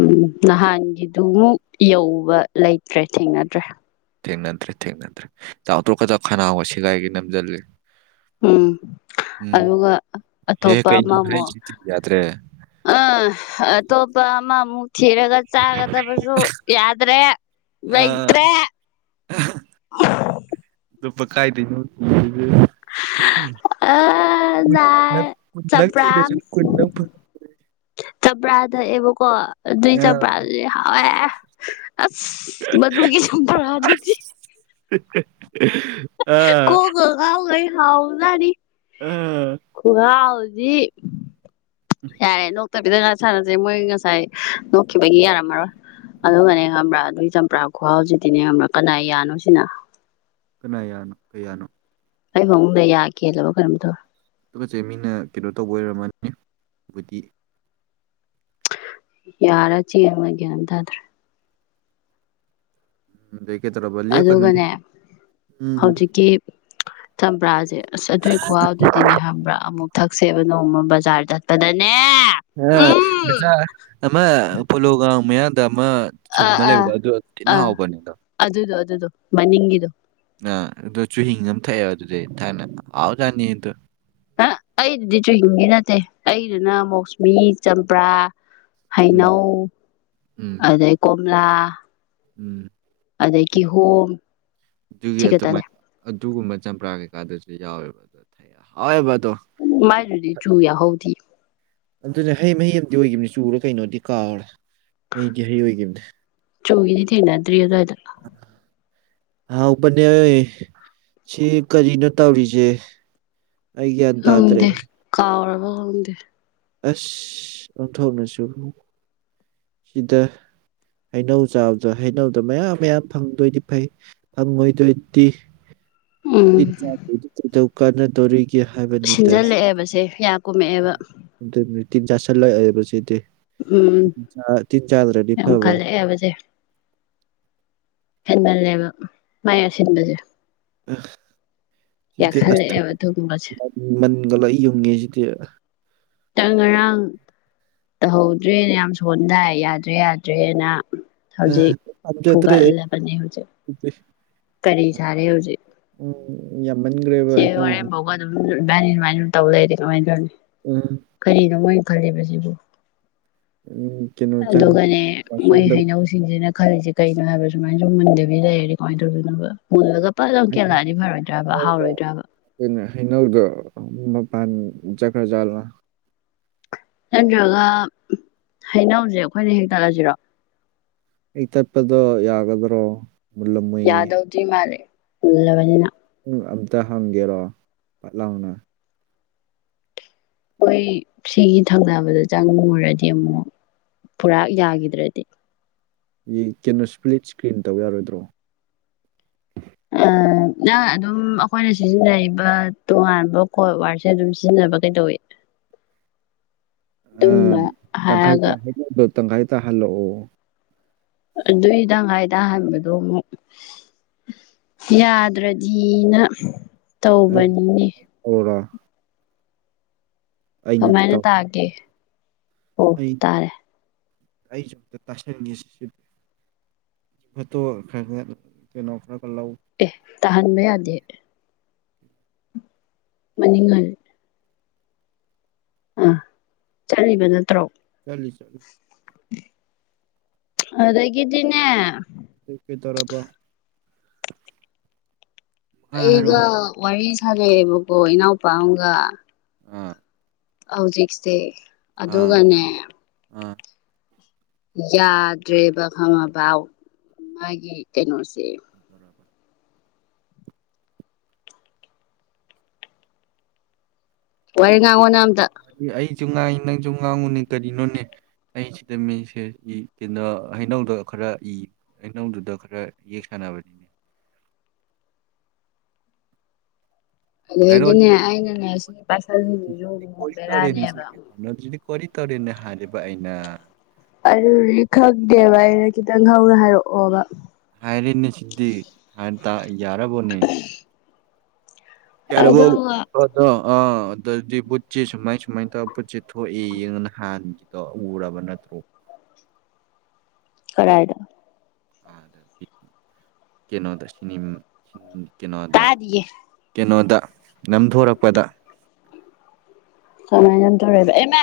ꯎꯝ ꯅꯍꯥꯟꯒꯤꯗꯨꯃꯨꯛ ꯌꯧꯕ ꯂꯩꯇ꯭ꯔꯦ ꯊꯦꯡꯅꯗ꯭ꯔꯦ ꯊꯦꯡꯅꯗ꯭ꯔꯦ ꯊꯦꯡꯅꯗ꯭ꯔꯦ ꯆꯥꯎꯇ꯭ꯔꯣꯛꯀꯗ ꯈꯅꯥꯎ ꯁꯦꯒꯥꯏꯒꯤ ꯅꯝꯁꯤꯜꯂꯤ ꯎꯝ ꯑꯗꯨꯒ ꯍꯦ ꯑꯇꯣꯞꯄ ꯀꯩꯅꯣ ꯑꯃꯃꯨꯛ ꯍꯥꯏꯁꯤꯗꯤ ꯌꯥꯗ꯭ꯔꯦ ꯑ ꯑꯇꯣꯞꯄ ꯑꯃꯃꯨꯛ ꯊꯤꯔꯒ ꯆꯥꯒꯗꯕꯁꯨ ꯌꯥꯗ꯭ꯔꯦ ꯑ ꯂꯩꯇ꯭ꯔꯦ [unintelligible] ꯑꯥ ꯅꯥ ꯆꯝꯄ꯭ꯔꯥ [unintelligible] ꯆꯝꯄ꯭ꯔꯥ ꯊꯛꯑꯦꯕꯀꯣ ꯑꯗꯨꯏ ꯍꯥ ꯆꯝꯄ꯭ꯔꯥ ꯑꯗꯨꯗꯤ ꯍꯥꯎꯑꯦ ꯑꯁ ꯃꯗꯨꯨꯒꯤ ꯆꯝꯄ꯭ꯔꯥ ꯗꯨꯗꯤ ꯑꯥ ꯍꯥꯎꯖꯅꯤ ꯑꯥ ꯈꯨꯍꯥꯎꯗꯤ ꯌꯥꯔꯦꯅꯨ ꯐꯠꯇꯕꯤꯗ ꯉꯥꯏ ꯁꯥꯥꯟꯅꯁꯦ ꯃꯣꯏ ꯉꯁꯥꯏ ꯅꯣꯛꯈꯤꯕꯒꯤ ꯌꯥꯔꯝꯃꯔꯣꯏ ꯑꯗꯨꯒꯅꯦ ꯈꯪꯕ꯭ꯔꯥ ꯑꯗꯨꯒꯤ ꯆꯝꯄ꯭ꯔꯥ ꯈꯨꯍꯥꯎꯖꯤꯗꯤꯅꯦ ꯈꯪꯕ꯭ꯔꯥ ꯀꯅꯥꯏ ꯌꯥꯅꯣ ꯁꯤꯅ ꯀꯅꯥꯌꯥꯅꯣ ꯀꯌꯥꯅꯣ ꯑꯩ ꯐꯃꯨꯡꯗ ꯌꯥ ꯀꯦꯜꯂꯕ ꯀꯩꯅꯣꯝ ꯇꯧꯔꯦ ꯊꯨꯒꯠꯆꯩ ꯃꯤꯅ ꯀꯩꯅꯣ ꯇꯎꯕ ꯑꯣꯏꯔꯝꯃꯗꯤ ꯌꯥꯔꯥ ꯆꯦꯔꯥ ꯒꯌꯥꯟ ꯑꯝ ꯇꯥꯗꯔꯦ [inaudible] ꯂꯦꯞꯀꯅꯨꯅꯦ ꯑꯗꯨꯒꯅꯦ ꯎꯝ ꯍꯧꯖꯤꯛꯀꯤ ꯆꯝꯄ꯭ꯔꯥꯁꯦ ꯑꯁ ꯑꯗꯨꯏ ꯈꯨꯍꯥꯎꯗꯨꯗꯤꯅꯦ ꯍꯥꯏꯕ꯭ꯔꯥ ꯑꯃꯨꯛ ꯊꯛ ꯁꯦꯕ ꯅꯣꯡꯃ ꯕꯖꯥꯔ ꯆꯠꯄꯗꯅꯦ ꯎꯝ ꯑꯃ ꯄꯣꯂꯣ ꯒ꯭ꯔꯣꯡ ꯃꯥꯌꯥꯗ ꯑꯃ ꯁꯨꯝ ꯑꯥ ꯑꯃ ꯑꯥ ꯂꯩꯕꯗꯣ ꯑꯗꯨ ꯌꯥꯝ ꯊꯤꯅ ꯑꯥ ꯍꯥꯎꯕꯅꯦ ꯑꯗꯣ ꯑꯗꯨꯗꯣ ꯑꯗꯨꯗꯣ ꯃꯅꯤꯡꯒꯤꯗꯣ ꯑꯥ ꯑꯗꯨꯣ ꯆꯨꯍꯤꯡ ꯑꯃ ꯊꯛꯑꯦꯕ ꯑꯗꯨꯗꯤ ꯊꯥꯏꯅ ꯍꯥꯎꯖꯅꯤꯗꯣ ꯍꯥ ꯑꯩꯗ ꯆꯨꯍꯤꯡꯒꯤ ꯅꯠꯇꯦ ꯑꯩꯗꯨꯅ ꯃꯧꯁꯃꯤ ꯆꯝꯄ꯭ꯔꯥ ꯎꯝ ꯍꯩꯅꯧ ꯎꯝ ꯑꯗꯩ ꯀꯣꯝꯂꯥ ꯎꯝ ꯑꯗꯩꯒꯤ ꯀꯤꯍꯣꯝ ꯁꯤ ꯈꯠꯇꯅꯦ ꯑꯗꯨꯨꯒꯨꯝꯕ ꯆꯝꯄ꯭ꯔꯥ ꯀꯩꯀꯥꯗꯨꯁꯨ ꯌꯥꯎꯋꯦꯕ [unintelligible] ꯃꯥꯏꯗꯨꯗꯤ ꯆꯨ ꯌꯥꯍꯎꯗꯦ ꯑꯗꯨꯅꯦ ꯍꯩ ꯃꯍꯩ ꯑꯃꯗꯤ ꯑꯣꯏꯈꯤꯕꯅꯤ ꯆꯨꯔ ꯀꯩꯅꯣꯗꯤ ꯀꯥꯎꯔꯦ ꯍꯩꯗꯤ ꯍꯩ ꯑꯣꯏꯈꯤꯕꯅꯦ ꯆꯨꯒꯤꯗꯤꯠꯊꯦꯡꯅ ꯑꯗꯨꯋꯥꯏꯗ ꯍꯥꯎꯕꯅꯦ ꯁꯤ ꯀꯔꯤꯅꯣ ꯇꯧꯔꯤꯁꯦ ꯑꯩ ꯒ꯭ꯌꯥꯟ ꯇꯥꯗ꯭ꯔꯦ ꯈꯪꯡꯗꯦ ꯀꯥꯎꯔꯕ ꯈꯪꯡꯗꯦ ꯑꯁ ꯑꯣꯟꯊꯣꯛꯅꯁꯨ ꯁꯤꯗ ꯍꯩꯅꯧ ꯆꯥꯕꯗꯣ ꯍꯩꯅꯧꯗꯣ ꯃꯌꯥꯝ ꯃꯌꯥꯝ ꯐꯪꯗꯣꯏꯗꯤ ꯐꯩ ꯐꯪꯉꯣꯏꯗꯣꯏꯗꯤ ꯎꯝ [unintelligible] ꯀꯥꯟꯅꯗꯧꯔꯤꯒꯦ ꯀꯦ ꯍꯥꯏꯕꯅꯤꯗ ꯁꯤꯟꯖꯜꯂꯛꯑꯦꯕꯁꯦ ꯌꯥ ꯀꯨꯝꯃꯛꯑꯦꯕ ꯑꯗꯨ ꯇꯤꯟ ꯆꯥꯁꯤꯜꯂꯛꯑꯦꯕꯁꯤꯗꯤ ꯎꯝ ꯆ ꯇꯤꯟ ꯆꯥꯗ꯭ꯔꯗꯤ ꯌꯥꯝ ꯐꯕ ꯈꯜꯂꯛꯑꯦꯕꯁꯦ ꯈꯟꯃꯜꯂꯦꯕ ꯃꯥꯏ ꯑꯁꯤꯟꯕꯁꯦ [unintelligible] ꯌꯥꯛꯁꯜꯂꯛꯑꯦꯕ ꯑꯗꯨꯒꯨꯝꯕꯁꯦ [unintelligible] ꯒ ꯂꯣꯏ ꯌꯨꯡꯑꯦ ꯁꯤꯗꯤ ꯅꯪ ꯉꯔꯥꯡ ꯇꯧꯍꯧꯗ꯭ꯔꯦꯅ ꯌꯥꯝ ꯁꯣꯟꯗꯥꯏ ꯌꯥꯗ꯭ꯔꯦ ꯌꯥꯗ꯭ꯔꯦꯅ ꯑ ꯍꯧꯖꯤꯛ ꯄꯥꯝꯖꯗ꯭ꯔꯦ ꯑꯩ ꯐꯨꯒꯠꯂꯕꯅꯦ ꯍꯧꯖꯤꯛ ꯁꯤꯗꯤ ꯀꯔꯤ ꯁꯔꯦ ꯍꯧꯖꯤꯛ ꯎꯝ ꯌꯥꯝꯃꯟꯈ꯭ꯔꯦꯕ ꯁꯤ ꯍꯩꯅꯧꯁꯦ ꯋꯥꯔꯦꯝ ꯐꯧꯕ ꯑꯗꯨꯝ ꯏꯕꯅꯤ ꯑꯗꯨꯃꯥꯏꯅ ꯑꯗꯨ ꯇꯧ ꯂꯩꯗꯤ ꯀꯃꯥꯏꯅ ꯇꯧꯅꯤ ꯎꯝ ꯀꯔꯤꯅꯣ ꯃꯣꯏꯅ ꯈꯜꯂꯤꯕꯁꯤꯕꯨ ꯎꯝ ꯀꯩꯅꯣ ꯆꯪ ꯑꯗꯨꯒꯅꯦ ꯃꯣꯏ ꯋꯥꯁꯔꯨꯝꯗ ꯍꯩꯅꯧꯁꯤꯡꯁꯤꯅ ꯈꯜꯂꯤꯁꯦ ꯀꯩꯅꯣ ꯍꯥꯏꯕ ꯁꯨꯃꯥꯏꯅ ꯁꯨꯝ ꯃꯨꯟꯗꯕꯤ ꯂꯩꯔꯦ ꯀꯃꯥꯏꯅ ꯇꯧꯗꯣꯏꯅꯣꯕ ꯃꯨꯜꯂꯒ ꯄꯠ ꯂꯥꯎ ꯑꯩꯈꯣꯏꯅ ꯀꯦꯜꯂꯛꯑꯗꯤ ꯐꯔꯣꯏꯗ꯭ꯔꯕ ꯍꯥꯎꯔꯣꯏꯗ꯭ꯔꯕ ꯍꯩꯅꯧꯗꯣ ꯃꯄꯥꯟ ꯆꯠꯈ꯭ꯔ ꯖꯥꯠꯂꯣ ꯅꯠꯇ꯭ꯔꯒ ꯍꯩꯅꯧꯁꯦ ꯑꯩꯈꯣꯏꯅ ꯍꯦꯛꯇꯠꯂꯁꯤꯔꯣ ꯍꯦꯛꯇꯠꯄꯗꯣ ꯌꯥꯒꯗ꯭ꯔꯣ ꯃꯨꯜꯂꯝꯃꯣꯏꯌꯦ ꯌꯥꯗꯧꯗꯤ ꯃꯥꯜꯂꯦ ꯃꯨꯜꯂꯕꯅꯤꯅ ꯎꯝ ꯑꯝꯇ ꯍꯪꯒꯦꯔꯣ ꯄꯠ ꯂꯥꯎꯅ ꯍꯣꯏ ꯁꯤꯒꯤ ꯊꯪꯅꯕꯗ ꯆꯪꯉꯨꯔꯗꯤ ꯑꯃꯨꯛ ꯄꯨꯔꯥ ꯌꯥꯈꯤꯗ꯭ꯔꯗꯤ ꯀꯩꯅꯣ ꯏꯁꯄ꯭ꯂꯤꯠ ꯏꯁꯀ꯭ꯔꯤꯟ ꯇꯧ ꯌꯥꯔꯣꯏꯗ꯭ꯔꯣ ꯑꯥ ꯅꯪ ꯑꯗꯨꯝ ꯑꯩꯈꯣꯏꯅ ꯁꯤꯖꯤꯟꯅꯔꯤꯕ ꯇꯣꯉꯥꯟꯕ ꯀꯣꯠ ꯋꯥꯔꯁꯦ ꯑꯗꯨꯝ ꯁꯤꯖꯤꯟꯅ ꯅꯕ ꯀꯩꯗꯧꯏ ꯑꯥ ꯇꯪꯈꯥꯏ ꯍꯥꯏꯔꯒ ꯇꯥ ꯍꯩꯅꯧꯗꯣ ꯇꯪꯈꯥꯏ ꯇꯥꯍꯜꯂꯛꯑꯣ ꯑꯗꯨꯏ ꯇꯪꯈꯥꯏ ꯇꯍꯟꯕꯗꯣ ꯑꯃꯨꯛ ꯌꯥꯗ꯭ꯔꯗꯤꯅ ꯑꯩ ꯇꯧꯕꯅꯤꯅꯦ ꯇꯧꯔꯣ ꯑꯩꯅ ꯀꯃꯥꯏꯅ ꯇꯧ ꯇꯥꯒꯦ ꯑꯣ ꯇꯥꯔꯦ [unintelligible] ꯐꯣꯏꯠꯇꯣ ꯈꯔ ꯇꯔ ꯑꯗꯨ ꯀꯩꯅꯣ ꯈꯔ ꯈꯔ ꯂꯧ ꯑꯦ ꯇꯍꯟꯕ ꯌꯥꯗꯦ ꯃꯅꯤꯡ ꯍꯟ ꯑꯥ ꯆꯠꯂꯤꯕ ꯅꯠꯇ꯭ꯔꯣ ꯆꯠꯂꯤ ꯆꯠꯂꯤ ꯑꯗꯥꯒꯤꯗꯤꯅꯦ ꯀꯩꯗꯧꯔꯕ ꯃꯈꯥ ꯑꯩꯒ ꯍꯥꯏꯔꯛꯑꯣ ꯋꯥꯔꯤ ꯁꯥꯅꯩꯑꯦꯕꯀꯣ ꯏꯅꯥꯎꯄꯥ ꯑꯃꯒ ꯑꯥ ꯍꯧꯖꯤꯛꯁꯦ ꯑꯥ ꯑꯗꯨꯒꯅꯦ ꯑꯥ ꯌꯥꯗ꯭ꯔꯦꯕ ꯈꯪꯉꯕꯥꯎ ꯃꯥꯒꯤ ꯀꯩꯅꯣꯁꯦ ꯇꯧꯔꯕ ꯋꯥꯔꯤ ꯉꯥꯡꯉꯣ ꯅꯪ ꯑꯝ ꯑꯩꯁꯨ ꯉꯥꯡꯏ ꯅꯪꯁꯨ ꯉꯥꯡꯉꯨꯅꯦ ꯀꯔꯤꯅꯣꯅꯦ ꯑꯩ ꯁꯤꯗ ꯃꯤꯁꯦꯒꯤ ꯀꯩꯅꯣ ꯍꯩꯅꯧꯗꯣ ꯈꯔ ꯏ ꯍꯩꯅꯧꯗꯨꯗ ꯈꯔ ꯌꯦꯛ ꯁꯥꯟꯅꯕꯅꯤ [inaudible] ꯍꯥꯏꯔꯛꯑꯣꯅꯦ ꯑꯗꯨꯏꯗꯤꯅꯦ ꯑꯩꯅꯅꯦ ꯁꯤꯒꯤ ꯄꯥꯏꯁꯟꯂꯤꯁꯤꯁꯨ ꯁꯤꯗꯤ ꯑꯃꯨꯨꯛ ꯀꯣꯔꯤ ꯇꯧꯔꯦꯅꯦ ꯁꯤ ꯕꯦꯔꯥꯅꯦꯕ ꯀꯩꯅꯣꯗꯨꯗꯤ ꯀꯣꯔꯤ ꯇꯧꯔꯦꯅꯦ ꯍꯥꯏꯔꯤꯕ ꯑꯩꯅ ꯑꯗꯨ ꯂꯤꯈꯪꯗꯦꯕ ꯑꯩꯅ ꯈꯤꯇꯪ ꯍꯧꯅ ꯍꯥꯏꯔꯛꯑꯣꯕ ꯍꯥꯏꯔꯤꯅꯦ ꯁꯤꯗꯤ [unintelligible] ꯌꯥꯔꯕꯣꯅꯦ ꯌꯔꯕꯣ ꯑꯗꯨꯒ ꯄꯣꯠꯇꯣ ꯑꯥ ꯑꯗꯨꯗꯤ ꯕꯨꯠꯁꯦ ꯁꯨꯃꯥꯏ ꯁꯨꯃꯥꯏꯅ ꯇꯧꯔ ꯕꯨꯠꯁꯦ ꯊꯣꯛꯏ ꯌꯦꯡꯉꯅꯍꯥꯟꯒꯤꯗꯣ ꯎꯔꯕ ꯅꯠꯇ꯭ꯔꯣ [inaudible] ꯀꯔꯥꯏꯗ ꯀꯩꯅꯣꯗ ꯅꯤꯝ ꯀꯩꯅꯣꯗ ꯇꯥꯗꯤꯌꯦ ꯀꯩꯅꯣꯗ ꯅꯝꯊꯣꯔꯛꯄꯗ ꯀꯃꯥꯏꯅ ꯅꯝꯊꯣꯔꯛꯏꯕꯥ ꯑꯩꯃꯥ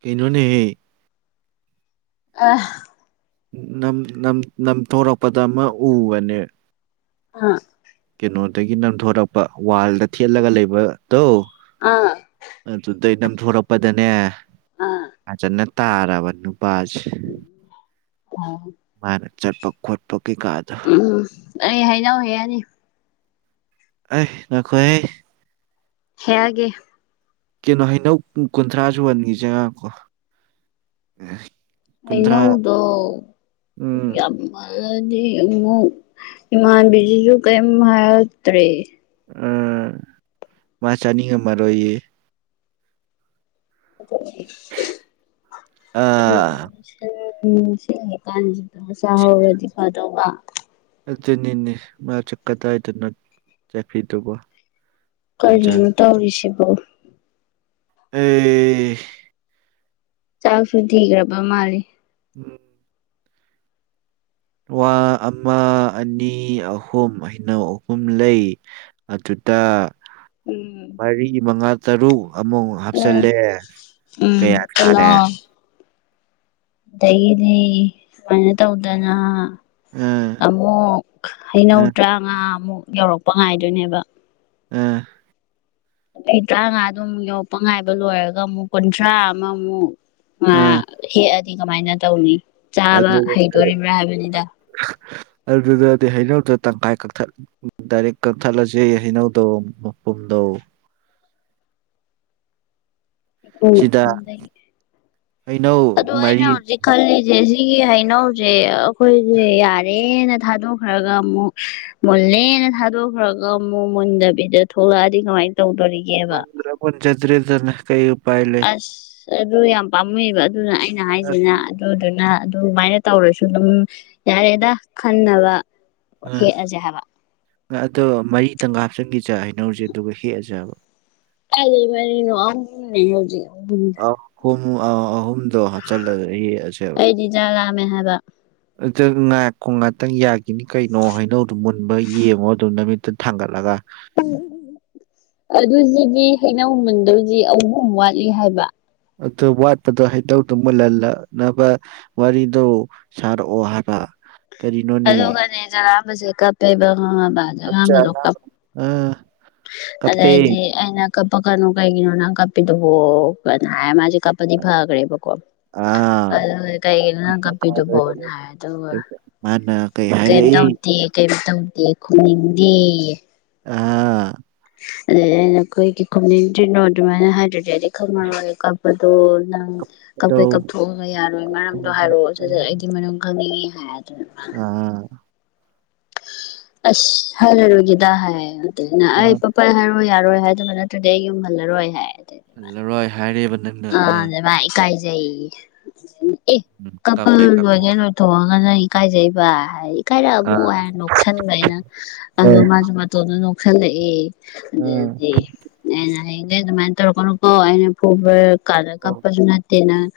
ꯀꯩꯅꯣꯅꯥꯍꯦ ꯑꯥ ꯅꯝ ꯅꯝ ꯅꯝꯊꯣꯔꯛꯄꯗ ꯑꯃ ꯎꯕꯅꯦ ꯑꯥ ꯀꯩꯅꯣꯗꯒꯤ ꯅꯝꯊꯣꯔꯛꯄ ꯋꯥꯜꯗ ꯊꯦꯠꯂꯒ ꯂꯩꯕꯗꯣ ꯑꯗꯨ ꯑꯥ ꯑꯗꯨꯗꯩ ꯅꯝꯊꯣꯔꯛꯄꯗꯅꯦ ꯑꯥ ꯐꯖꯟꯅ ꯇꯥꯔꯕ ꯅꯨꯄꯥꯁꯦ ꯑ ꯃꯥꯅ ꯆꯠꯄꯛ ꯈꯣꯠꯄ ꯀꯩꯀꯥꯗꯣ ꯎꯝ ꯑꯩ ꯍꯩꯅꯧ ꯍꯦꯛꯑꯅꯤ ꯑꯩ ꯉꯥꯏꯈꯣꯍꯩ ꯍꯦꯛ ꯑꯒꯦ ꯀꯦꯅꯣ ꯍꯩꯅꯧ ꯀꯨꯟꯊ꯭ꯔꯥ ꯁꯨꯨꯍꯟꯒꯤꯁꯦ ꯉꯥꯈꯣ ꯍꯩꯅꯧꯗꯣ ꯎꯝ ꯌꯥꯝ ꯑꯗꯨꯗꯤ ꯑꯃꯨꯛ ꯏꯃꯥꯟꯕꯤꯁꯤꯁꯨ ꯀꯔꯤꯝ ꯍꯥꯏꯔꯛꯇ꯭ꯔꯦ ꯃꯥ ꯆꯥꯅꯤꯡꯉꯝꯃꯔꯣꯏꯌꯦ [inaudible] ꯑꯥ ꯎꯝ ꯁꯤꯟꯗꯔ꯭ꯤꯀꯥꯟꯁꯤꯗ ꯆꯥꯍꯧꯔꯗꯤ ꯐꯥꯗꯧꯕ ꯑꯗꯨꯅꯤꯅꯦ ꯃꯁꯨ ꯀꯗꯥꯏꯗꯅꯣ ꯆꯠꯈꯔ꯭ꯤꯗꯨꯕꯣ ꯀꯔꯤꯅꯣ ꯇꯧꯔꯤꯁꯤꯕꯣ ꯑꯦ ꯆꯥꯛꯁꯨ ꯊꯤꯈꯔꯥꯕ ꯃꯥꯜꯂꯤ ꯎꯝ ꯋꯥ ꯑꯃ ꯑꯅꯤ ꯑꯍꯨꯝ ꯍꯩꯅꯧ ꯑꯍꯨꯝ ꯂꯩ ꯑꯗꯨ ꯗ ꯎꯝ ꯃꯔꯤ ꯃꯉꯥ ꯇꯔꯨꯛ ꯑꯃꯨꯛ ꯍꯥꯞꯆꯜꯂꯦ ꯀꯌꯥ ꯇꯥꯔꯦ ꯀꯅꯣ ꯑꯗꯒꯤꯗꯤ ꯁꯨꯃꯥꯏꯅ ꯇꯧꯗꯅ ꯑꯥ ꯑꯃꯨꯛ ꯍꯩꯅꯧ ꯑꯥ ꯇꯔꯥꯉꯥ ꯑꯃꯨꯛ ꯌꯧꯔꯛꯄ ꯉꯥꯏꯗꯣꯏꯅꯦꯕ ꯑꯥ ꯑꯩ ꯇꯔꯥꯉꯥ ꯗꯨ ꯑꯃꯨꯛ ꯌꯧꯔꯛꯄ ꯉꯥꯏꯕ ꯂꯣꯏꯔꯒ ꯑꯃꯨꯛ ꯀꯨꯟꯊ꯭ꯔꯥ ꯑꯃꯃꯨꯛ ꯑꯥ ꯍꯦꯛꯑꯗꯤ ꯀꯃꯥꯏꯅ ꯇꯧꯅꯤ ꯆꯥꯕ ꯑꯗꯨꯗꯗꯤ ꯍꯩꯗꯣꯔꯤꯕ꯭ꯔꯥ ꯍꯥꯏꯕꯅꯤꯗ ꯑꯗꯨꯗꯗꯤ ꯍꯩꯅꯧꯗꯣ ꯇꯪꯈꯥꯏ ꯀꯛꯊꯠ ꯗꯥꯏꯔꯦꯛ ꯀꯛꯊꯠꯂꯁꯦ ꯍꯩꯅꯧꯗꯣ ꯄꯨꯟꯗꯣ ꯎ ꯁꯤꯗ ꯍꯩꯅꯧ ꯑꯗꯣ ꯑꯩꯅ ꯃꯔꯤ ꯍꯧꯖꯤ ꯀꯜꯂꯤꯁꯦ ꯁꯤꯒꯤ ꯍꯩꯅꯧꯁꯦ ꯑꯩꯈꯣꯏꯁꯦ ꯌꯥꯔꯦꯅ ꯊꯥꯗꯣꯛꯈ꯭ꯔꯒ ꯑꯃꯨꯛ ꯃꯨꯜꯂꯦꯅ ꯊꯥꯗꯣꯛꯈ꯭ꯔꯒ ꯑꯃꯨꯛ ꯃꯨꯟꯗꯕꯤꯗ ꯊꯣꯛꯂꯛꯑꯗꯤ ꯀꯃꯥꯏꯅ ꯇꯧꯗꯣꯔꯤꯒꯦꯕ ꯃꯨꯟꯂꯥ ꯃꯨꯟꯖꯗ꯭ꯔꯦꯗꯅ ꯀꯩ ꯎꯄꯥꯏ ꯂꯩ ꯑꯁ ꯑꯗꯨ ꯌꯥꯝ ꯄꯥꯝꯃꯨꯕ ꯑꯗꯨꯅ ꯑꯩꯅ ꯑ ꯍꯥꯏꯁꯤꯅ ꯑꯗꯨꯗꯨꯅ ꯑꯗꯨꯃꯥꯏꯅ ꯇꯧꯔꯁꯨ ꯑꯗꯨꯝ ꯌꯥꯔꯦꯗ ꯈꯟꯅꯕ ꯍꯦꯛꯑꯁꯦ ꯍꯥꯏꯕ ꯎꯝ ꯑꯗꯣ ꯃꯔꯤ ꯇꯪꯒ ꯍꯥꯞꯆꯤꯟꯈꯤꯖ ꯍꯩꯅꯧꯁꯦ ꯑꯗꯨꯒ ꯍꯦꯛ ꯑꯖꯦ ꯍꯥꯢꯕ ꯀꯥꯏꯗꯩ ꯃꯔꯤꯅꯣ ꯑꯍꯨꯝꯅꯦ ꯍꯧꯖꯥꯛ ꯄꯨꯡ ꯑꯍꯨꯝꯗꯣ ꯍꯥꯞꯆꯤꯂꯒ ꯍꯦꯛꯑꯁꯦꯕ ꯑꯩꯗꯤ ꯆꯥꯛ ꯂꯥꯝꯃꯦ ꯍꯥꯏꯕ ꯑꯗꯨ ꯉꯥꯏꯀꯣ ꯉꯥꯛꯇꯪ ꯌꯥꯈꯤꯅꯤ ꯀꯩꯅꯣ ꯍꯩꯏꯅꯧꯗꯣ ꯃꯨꯟꯕ ꯌꯦꯡꯉꯣ ꯑꯗꯨ ꯅꯨꯃꯤꯠꯇ ꯊꯥꯡꯒꯠꯂꯒ [inaudible] ꯑꯗꯨꯁꯤꯗꯤ ꯍꯩꯅꯧꯃꯟꯗꯣꯢꯖꯤ ꯑꯍꯨꯝ ꯋꯥꯠꯂꯤ ꯍꯥꯏꯕ ꯑꯗꯨ ꯋꯥꯠꯄꯗꯣ ꯍꯩꯅꯩꯗꯣ ꯃꯨꯜꯍꯟꯅꯕ ꯋꯥꯔꯤꯗꯣ ꯁꯥꯔꯛꯑꯣ ꯍꯥꯏꯕ ꯀꯔꯤꯅꯣꯅꯦ ꯑꯗꯨꯒꯅꯦ ꯆꯥꯂꯝꯕꯁꯦ ꯀꯞꯄꯦꯕ ꯈꯪꯑꯕ ꯑꯆꯥ, ꯆꯥꯂꯝꯕꯗꯣ ꯀꯞ ꯑꯥ ꯀꯞꯄꯦ ꯑꯗꯩꯗꯤ ꯑꯩꯅ ꯀꯞꯄꯛꯀꯥꯅꯨ ꯀꯩꯒꯤꯅꯣ ꯅꯪ ꯀꯞꯄꯤꯗꯨꯕꯣ ꯀꯥ ꯍꯥꯏ ꯃꯥꯁꯤ ꯀꯥꯞꯄꯥꯗꯤ ꯐꯥꯈ꯭ꯔꯦꯕꯀꯣ ꯑꯥ ꯑꯗꯨ ꯀꯩꯒꯤꯅꯣ ꯅꯪ ꯀꯝꯄꯤꯗꯨꯕꯣꯅ ꯍꯥꯏ ꯑꯗꯨꯒ ꯃꯥꯅ ꯀꯩ ꯍꯥꯏꯔꯛꯏ ꯀꯩꯌꯝ ꯀꯩꯌꯝ ꯇꯧꯗꯦ ꯈꯨꯝꯅꯤꯡꯗꯦꯌꯦ ꯑꯥ ꯑꯗꯨꯗꯩ ꯑꯩꯅ ꯀꯩꯒꯤ ꯈꯨꯝꯅꯤꯡꯗ꯭ꯔꯤꯅꯣ ꯑꯗꯨꯃꯥꯏꯅ ꯍꯥꯏꯗꯔꯗꯤ ꯑꯩꯗꯤ ꯈꯪꯉꯥꯔꯣꯏ ꯑꯗꯣ ꯅꯪ ꯀꯞꯀꯩ ꯀꯞꯀꯗꯧ ꯀꯥꯊꯣꯛꯑꯒ ꯌꯥꯔꯣꯏ ꯃꯔꯝꯗꯣ ꯍꯥꯏꯔꯛꯑꯣ ꯁꯠ ꯁꯠ ꯑꯩꯗꯤ ꯃꯔꯝ ꯈꯪꯅꯤꯡꯏ ꯍꯥꯢꯌꯦ ꯑꯗꯨꯒ ꯃꯥꯅ ꯑꯥ ꯑꯁ ꯍꯥꯏꯔ ꯔꯣꯢꯒꯦꯗ ꯍꯥꯏ ꯑꯗꯩ ꯑꯥ ꯑꯩꯅ ꯄꯠꯄꯠ ꯍꯥꯏꯔꯛꯑꯣ ꯍꯣꯏ ꯌꯥꯔꯣꯏ ꯍꯥꯏ ꯑꯗꯨꯅ ꯅꯠꯇ꯭ꯔꯗꯤ ꯑꯩ ꯌꯨꯝꯍꯜꯂꯔꯣꯏ ꯍꯥꯏ ꯍꯜꯂꯔꯣꯏ ꯍꯥꯏꯔꯦꯕ ꯅꯪꯅ ꯑ ꯑꯥ ꯑꯗ ꯃꯥ ꯢꯀꯥꯏꯖꯏ ꯑꯦ ꯎꯝ, ꯀꯞ ꯀꯞꯄ ꯀꯩ ꯂꯣꯢꯉꯩ ꯀꯥꯞꯊꯣꯛꯎꯔ ꯂꯣꯢꯊꯣꯛ ꯑꯒꯥ ꯃꯥꯅ ꯢꯀꯥꯏꯖꯩꯕ ꯍꯥꯏ ꯏꯀꯥꯏꯔꯛꯑꯕꯣ ꯑꯥ ꯍꯥꯏꯔ ꯅꯣꯛꯁꯟꯕ ꯑꯩꯅ ꯑꯦ ꯑꯗꯨ ꯃꯥꯁꯨ ꯃꯇꯣꯟꯗ ꯅꯣꯛꯁꯜꯂꯛꯑꯦ ꯎꯝ ꯑꯗꯨꯗꯩꯗꯤ ꯑꯩꯅ ꯍꯌꯦꯡ ꯉꯩ ꯑꯗꯨꯃꯥꯏꯅ ꯇꯧꯔꯛꯀꯅꯨꯀꯣ ꯑꯩꯅ ꯐꯨꯕ ꯀꯥꯅ ꯑꯣ ꯀꯥꯞꯄꯁꯨ ꯅꯠꯇꯦꯅꯪ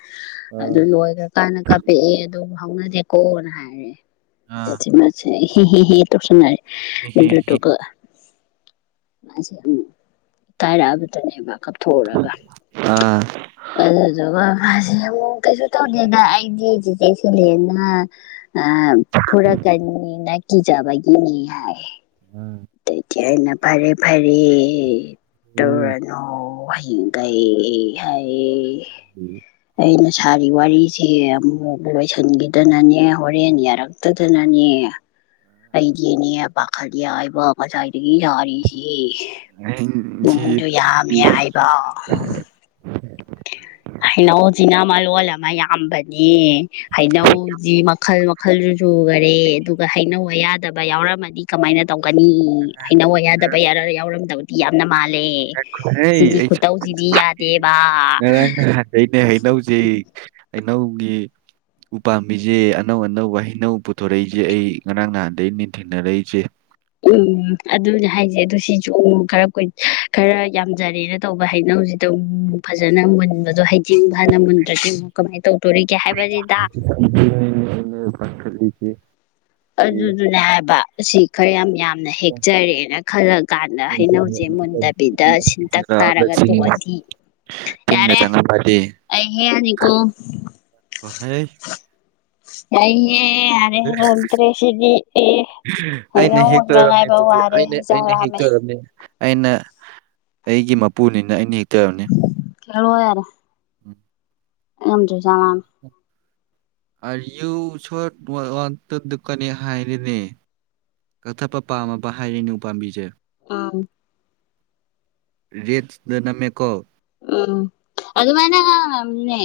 ꯑꯗꯨ ꯑꯥ ꯂꯣꯏꯈ꯭ꯔ ꯀꯥꯟꯅ ꯀꯥꯞꯄꯛꯑꯦ ꯑꯗꯨ ꯍꯧꯅꯗꯦꯀꯣꯅ ꯍꯥꯏꯔ ꯑꯥ ꯑꯗꯨꯗꯩ ꯃꯁꯦ ꯍꯤ ꯍꯤ ꯍꯤ ꯇꯧꯁꯟꯅꯔꯦ ꯍꯦ ꯍꯦ ꯑꯗꯨꯗꯨꯒ ꯃꯥꯖꯦ ꯑꯃꯨꯛ ꯢꯀꯥꯏꯔꯛ ꯑꯕꯗꯨꯅꯦꯕ ꯑꯥ ꯑꯗꯨꯗꯒ ꯃꯥꯁꯦ ꯑꯃꯨꯛ ꯀꯩꯁꯨ ꯇꯧꯗꯦꯅ ꯑꯩꯗꯤ ꯆꯤꯆꯦ ꯁꯤꯂꯦꯝꯅ ꯑ ꯐꯨꯔꯛꯀꯅꯤ ꯅ ꯀꯤꯖꯕꯒꯤꯅꯤ ꯍꯥꯏ ꯑꯗꯩꯗꯤ ꯑꯩꯅ ꯐꯔꯦ ꯐꯔꯦ ꯇꯧꯔꯅꯣ ꯍꯤꯡꯒꯩ ꯍꯥꯏꯌꯦ ꯎꯝ ꯑꯩꯅ ꯁꯥꯥꯔꯤ ꯋꯥꯔꯤꯁꯦ ꯑꯃꯨꯛ ꯂꯣꯏꯁꯤꯟꯈꯤꯗꯅꯅꯦ ꯍꯣꯔꯦꯟ ꯌꯥꯔꯛꯇꯗꯅꯅꯦ ꯑꯩꯗꯤꯅꯦ ꯄꯥꯈꯠꯂꯤ ꯍꯥꯢꯕ ꯉꯁꯥꯏꯗꯒꯤ ꯌꯥꯔꯤꯁꯦ ꯄꯨꯡꯗꯨ ꯌꯥꯝꯃꯤ ꯍꯦ ꯍꯥꯏꯕ ꯍꯩꯅꯧꯖꯤꯅ ꯃꯂꯣꯜ ꯑꯃ ꯌꯥꯝꯕꯅꯦ ꯍꯥꯏꯅꯧꯖꯤ ꯃꯈꯜ ꯃ ꯈꯜ ꯁꯨꯈꯔꯦ ꯑꯗꯨꯒ ꯍꯩꯅꯧ ꯑꯌꯥꯗꯕ ꯌꯥꯎꯔꯝꯃꯗꯤ ꯀꯃꯥꯏꯅ ꯇꯧ ꯀꯅꯤ ꯍꯩꯅꯧ ꯌꯥꯗꯕ ꯌꯥ ꯌꯥꯎꯔꯝꯗꯧꯗꯤ ꯌꯥꯝꯅ ꯃꯥꯜꯂꯦ ꯂꯦ ꯁꯤꯒꯤ ꯈꯨꯇꯧꯁꯤꯗꯤ ꯌꯥꯗꯦꯕ ꯉꯔꯥꯡ ꯅꯍꯥꯟꯗꯩꯅꯦ ꯍꯩꯅꯧꯁꯦ ꯍꯩꯅꯧꯒꯤ ꯎ ꯄꯥꯝꯃꯤꯖꯦ ꯑꯅꯧ ꯑꯅꯧꯕ ꯍꯩꯅꯧ ꯄꯨꯊꯣꯔꯛꯏꯖꯦ ꯑꯩ ꯉꯔꯥꯡ ꯅꯍꯥꯟꯗꯩ ꯅꯤ ꯊꯦꯡꯅꯔꯛꯏꯖꯦ ꯎꯝ ꯑꯗꯨꯅꯦ ꯍꯥꯏꯖꯦ ꯑꯗꯨ ꯁꯤꯖꯨ ꯈꯔ ꯀꯨꯏ ꯈꯔ ꯌꯥꯝꯖꯔꯦꯅ ꯇꯧꯕ ꯍꯩꯅꯧ ꯖꯤꯗꯧ ꯐꯖꯅ ꯃꯟꯕꯗꯣ ꯍꯩꯖꯤꯡ ꯍꯥꯅ ꯃꯨꯟꯗ꯭ꯔꯗꯤ ꯀꯃꯥꯏ ꯇꯧꯗꯣꯔꯤꯒꯦ ꯍꯥꯏꯕꯅꯤꯗ [unintelligible] ꯑꯗꯨꯗꯨꯅꯦ ꯍꯥꯏꯕ ꯑꯁꯤ ꯈꯔ ꯌꯥꯝ ꯌꯥꯝ ꯌꯥꯝꯅ ꯍꯦꯛꯆꯔꯦꯅ ꯈꯜꯂ ꯀꯥꯟꯗ ꯍꯩꯅꯧꯖꯦ ꯃꯨꯟꯗꯕꯤꯗ ꯁꯤꯟꯇꯛ ꯇꯥꯔꯒ ꯇꯣꯛꯑꯗꯤ ꯇꯤꯟꯒ ꯌꯥꯔꯦ ꯆꯪꯉꯝꯃꯗꯤ ꯑꯩ ꯍꯦꯛꯑ ꯅꯤꯀꯣ ꯌꯥꯢꯅꯦ ꯌꯥꯔꯦ ꯐꯠꯇ꯭ꯔꯦ ꯁꯤꯗꯤ ꯑꯦ ꯑꯩꯅ ꯍꯩꯅꯧ ꯃꯨꯟꯕ ꯍꯦꯛꯇꯣꯏꯔꯝꯅꯤ ꯉꯥꯏꯕ ꯑꯗꯨꯗꯤ ꯋꯥꯔꯦ ꯑꯩꯅ ꯆꯥꯛ ꯑꯩꯅ ꯂꯥꯃꯦ ꯍꯦꯛꯇꯣꯏꯔꯝꯅꯤ ꯑꯩꯅ ꯑꯩꯒꯤ ꯃꯄꯨꯅꯤꯅ ꯑꯩꯅ ꯍꯦꯛꯇꯕꯅꯤ ꯍꯦꯛꯂꯣ ꯌꯥꯔꯦ [unintelligible] ꯑꯩ ꯎꯗ꯭ꯔ ꯖꯠꯂ ꯑꯥꯔꯌꯨ ꯁꯣꯠ ꯋꯥꯟꯇꯗꯨꯀꯅꯤ ꯍꯥꯏꯔꯦꯅꯦ ꯀꯛꯊꯠꯄ ꯄꯥꯝꯃꯕ ꯍꯥꯏꯔꯦꯅꯦ ꯎ ꯄꯥꯝꯕꯤꯖꯦ ꯑꯥ ꯔꯦꯠ ꯗ ꯅꯃꯦꯀꯣ ꯎꯝ ꯑꯗꯨ ꯃꯥꯏꯅ ꯉꯥꯝꯅꯤꯅꯦ